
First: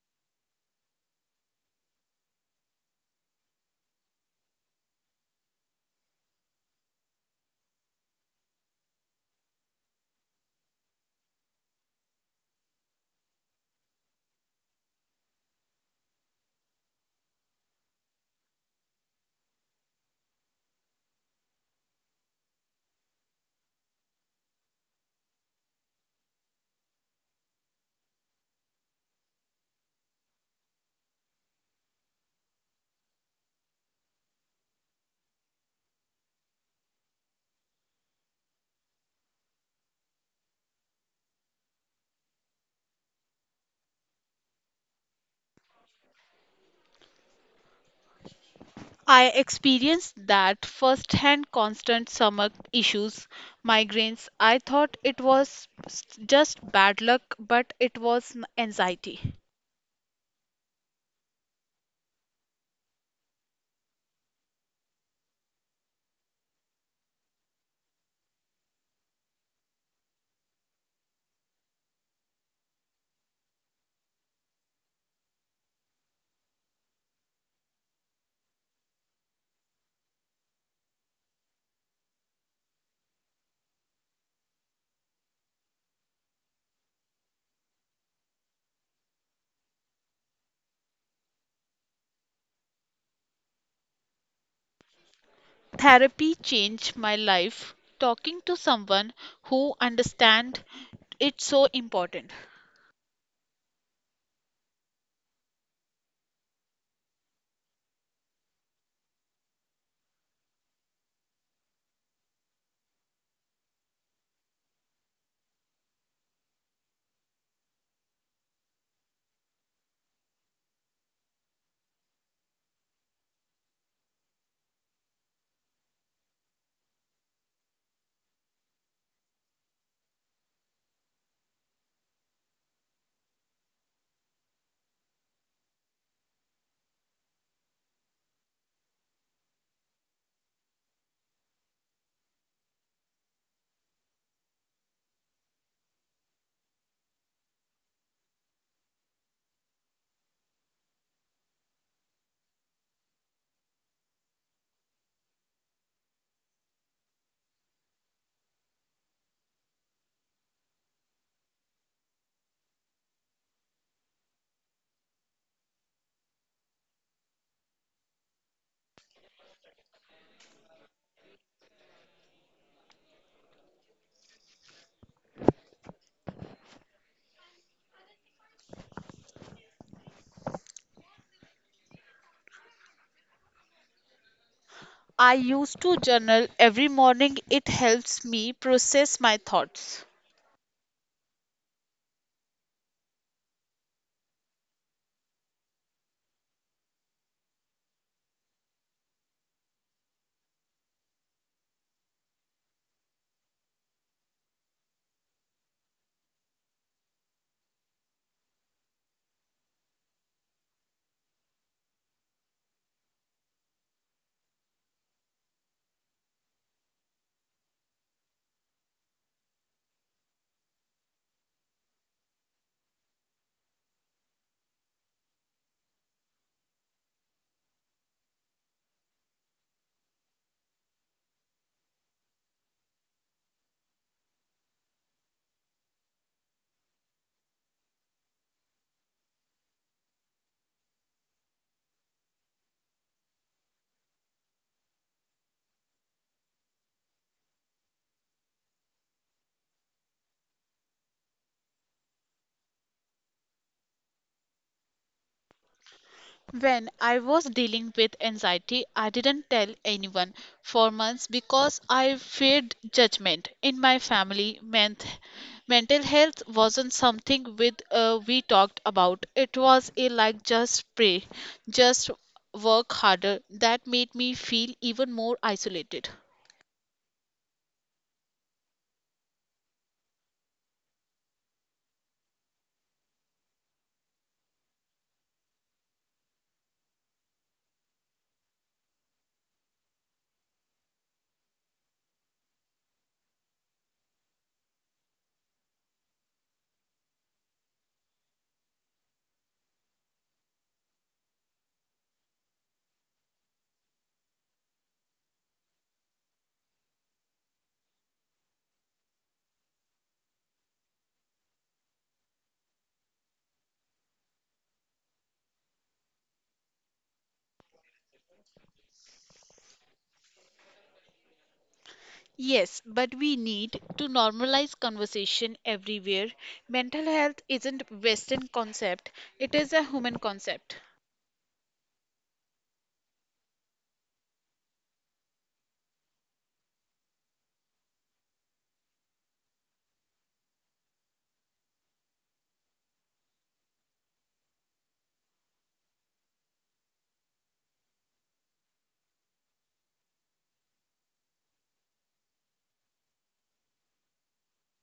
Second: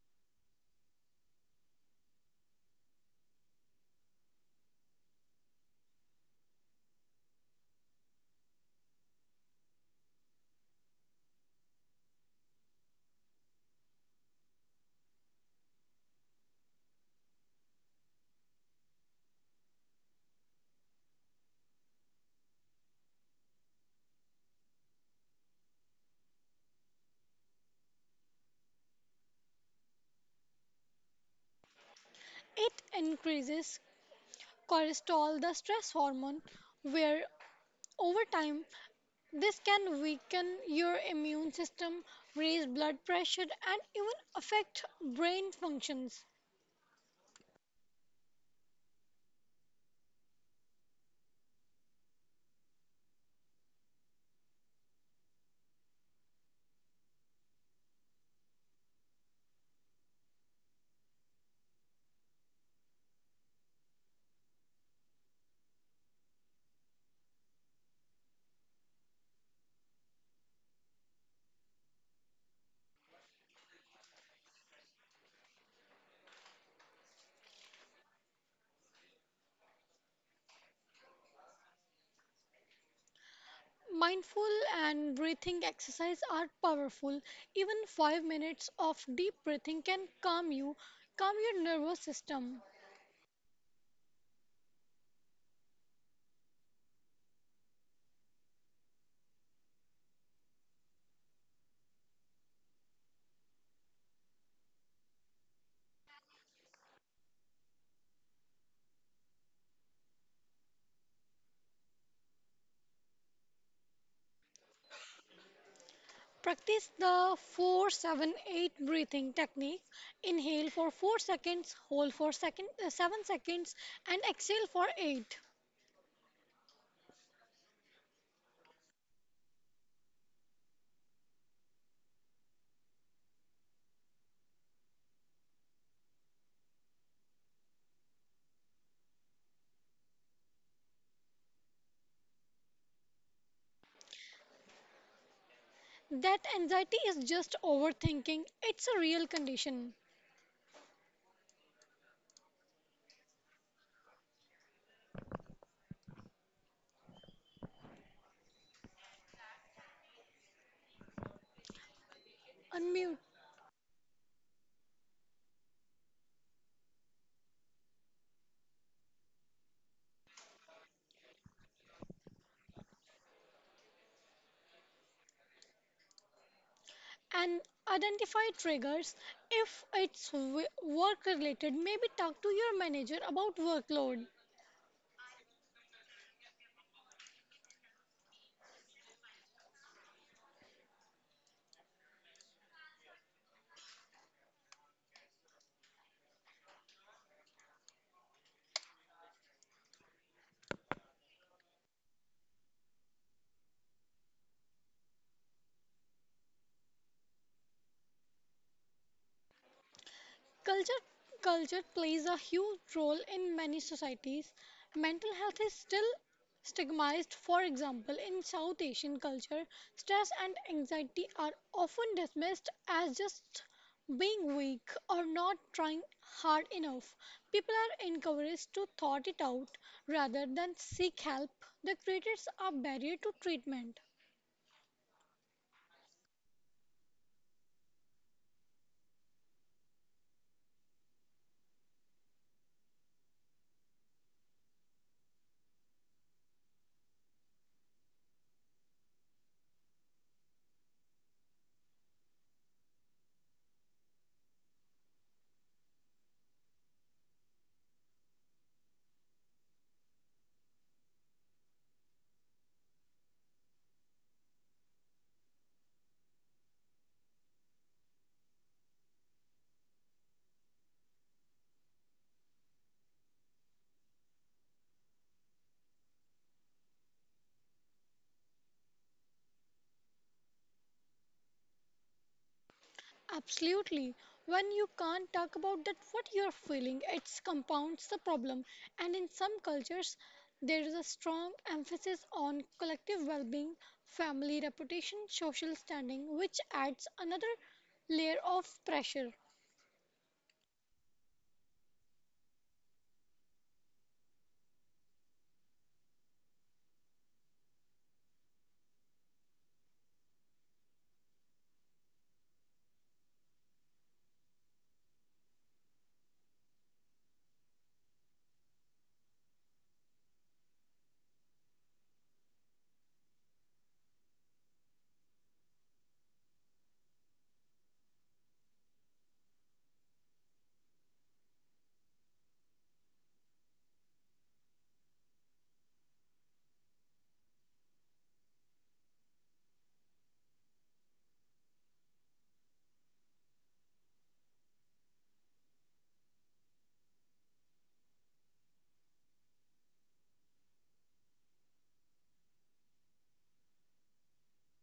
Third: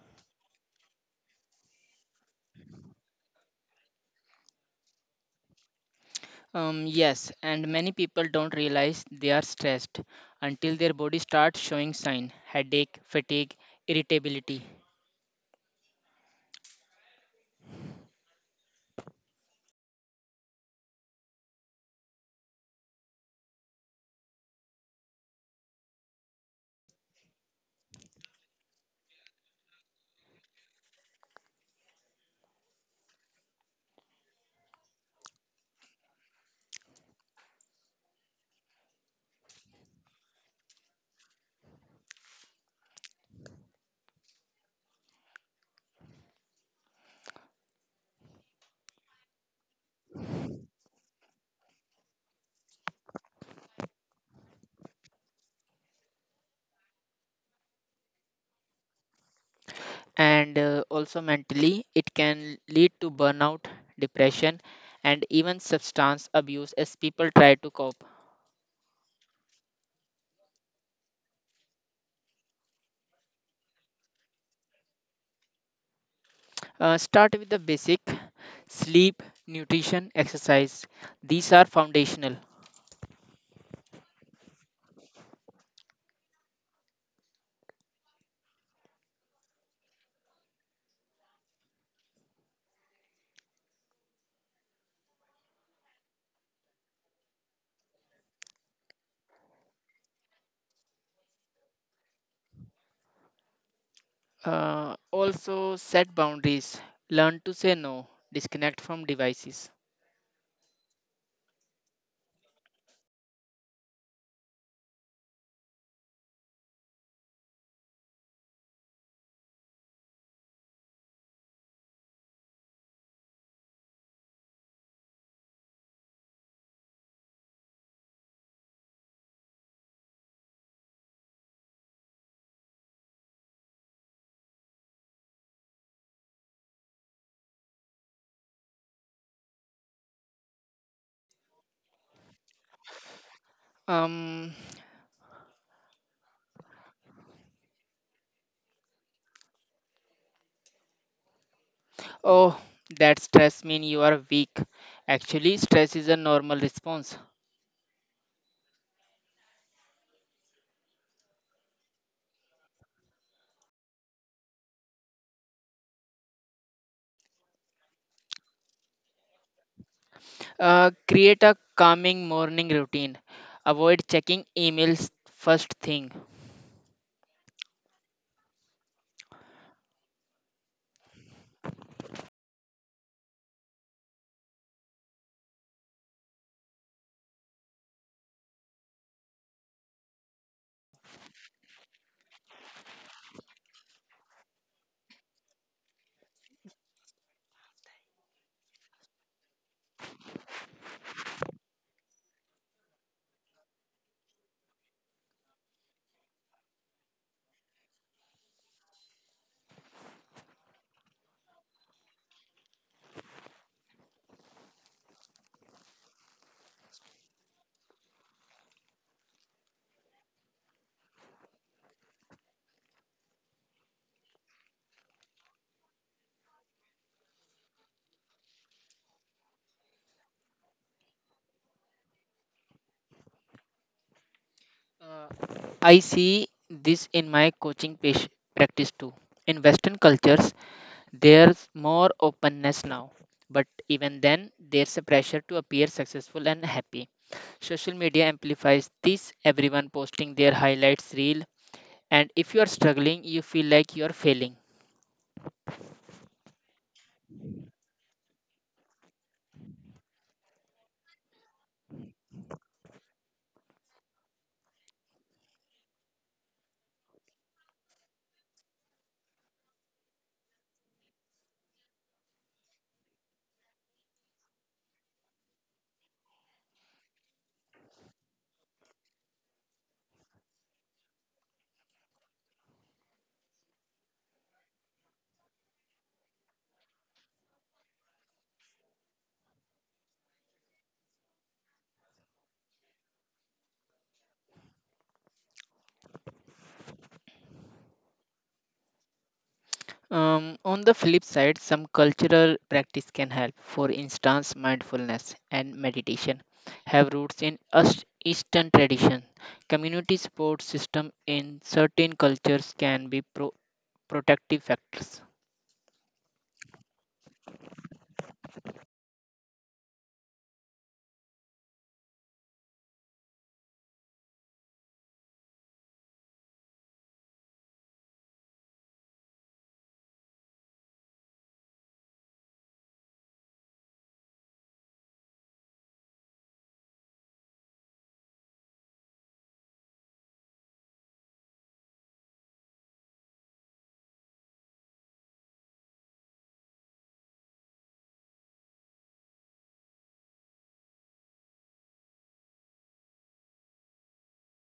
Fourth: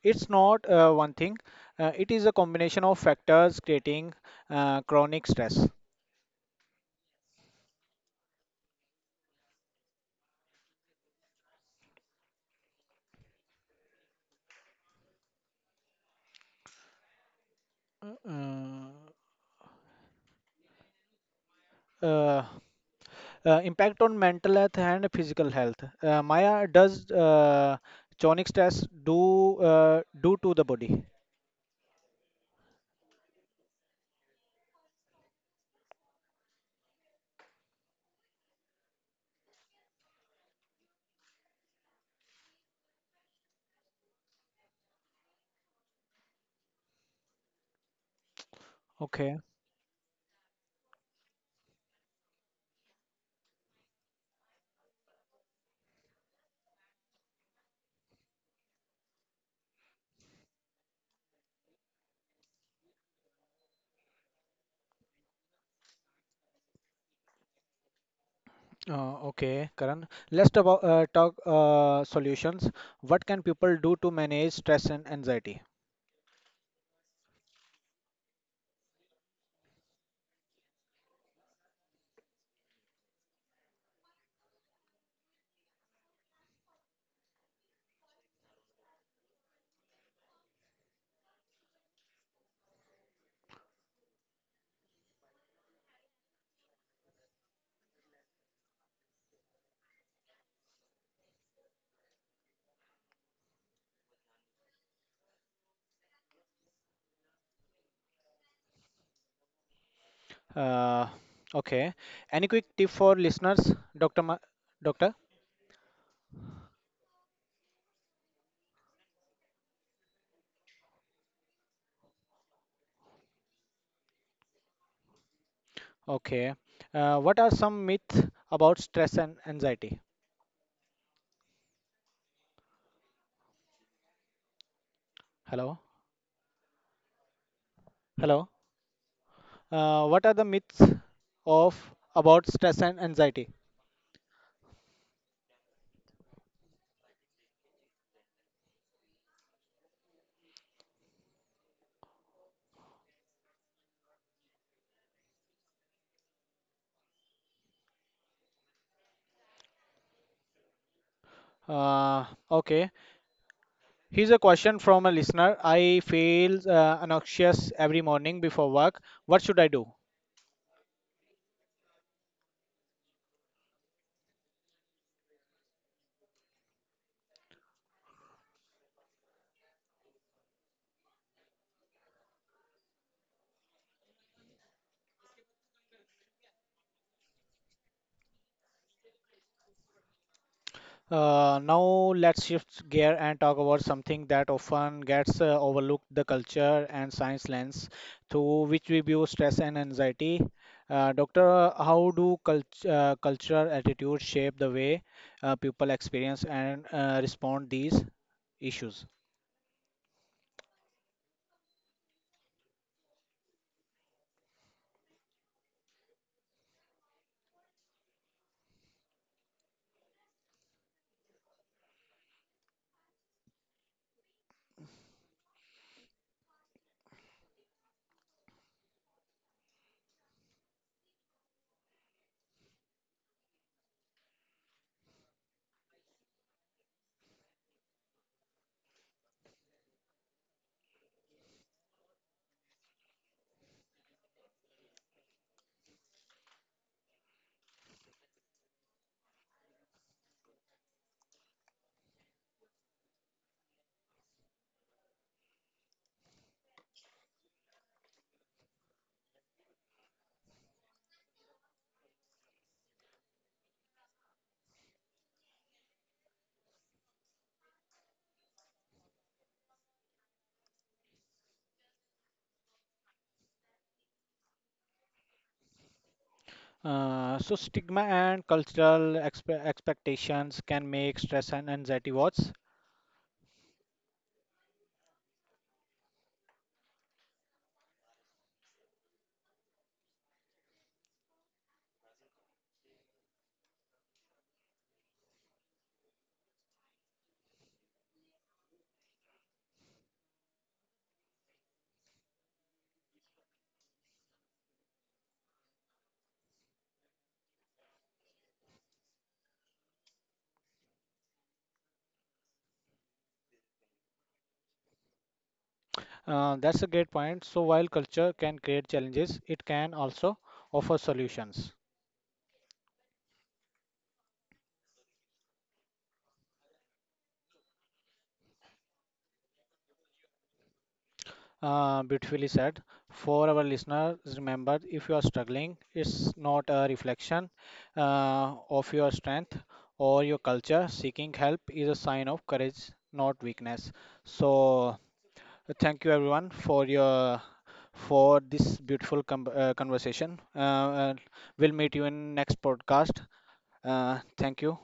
it's not one thing. It is a combination of factors creating chronic stress. Yes, and many people don't realize they are stressed until their body starts showing sign, headache, fatigue, irritability, Mm, uh, impact on mental health and physical health. Maya, does chronic stress do to the body? It increases cortisol, the stress hormone, where over time this can weaken your immune system, raise blood pressure, and even affect brain functions. I Okay, experienced that firsthand constant stomach issues, migraines. I thought it was just bad luck, but it was anxiety. and also mentally it can lead to burnout, depression, and even substance abuse as people try to cope. Okay, Karan. Let's talk solutions. What can people do to manage stress and anxiety? Start with the basic sleep, nutrition, exercise. These are foundational. Mindful and breathing exercise are powerful. Even 5 minutes of deep breathing can calm you, calm your nervous system. Therapy changed my life. Talking to someone who understands, it's so important. Also set boundaries, learn to say no, disconnect from devices. Uh, okay. Any quick tip for listeners, Doctor? Doctor? Practice the 478 breathing technique. Inhale for 4 seconds, hold for second, 7 seconds, and exhale for 8. Okay. What are some myths about stress and anxiety? Hello? Hello? What are the myths of about stress and anxiety? Um, That anxiety is just overthinking, it's a real condition. Oh, that stress means you are weak. Actually, stress is a normal response. Uh, okay. Unmute Here's a question from a listener. I feel anxious every morning before work. What should I do? Create a calming morning routine. Avoid checking emails first thing. and identify triggers, if it's work related maybe talk to your manager about workload. I used to journal every morning. It helps me process my thoughts. Now let's shift gear and talk about something that often gets overlooked, the culture and science lens through which we view stress and anxiety. Doctor, how do cultural attitudes shape the way people experience and respond these issues? Culture Culture plays a huge role in many societies. Mental health is still stigmatized. For example, in South Asian culture, stress and anxiety are often dismissed as just being weak or not trying hard enough. People are encouraged to thought it out rather than seek help. The creators are barrier to treatment. Uh, I see this in my coaching page practice too. In Western cultures, there's more openness now. But even then, there's a pressure to appear successful and happy. Social media amplifies this, everyone posting their highlights reel, and if you are struggling you feel like you are failing. When I was dealing with anxiety, I didn't tell anyone for months because I feared judgment in my family. Meant mental health wasn't something with we talked about. It was a like just pray, just work harder. That made me feel even more isolated. So stigma and cultural expectations can make stress and anxiety worse. Absolutely. When you can't talk about that what you're feeling, it compounds the problem. And in some cultures, there is a strong emphasis on collective well-being, family reputation, social standing, which adds another layer of pressure. On the flip side, some cultural practice can help. For instance, mindfulness and meditation have roots in eastern tradition. Community support system in certain cultures can be protective factors. That's a great point. So while culture can create challenges, it can also offer solutions. Yes, but we need to normalize conversation everywhere. Mental health isn't western concept, it is a human concept. Beautifully said. For our listeners, remember if you are struggling, it's not a reflection of your strength or your culture. Seeking help is a sign of courage, not weakness. So, thank you everyone for your for this beautiful conversation. We'll meet you in next podcast. Thank you.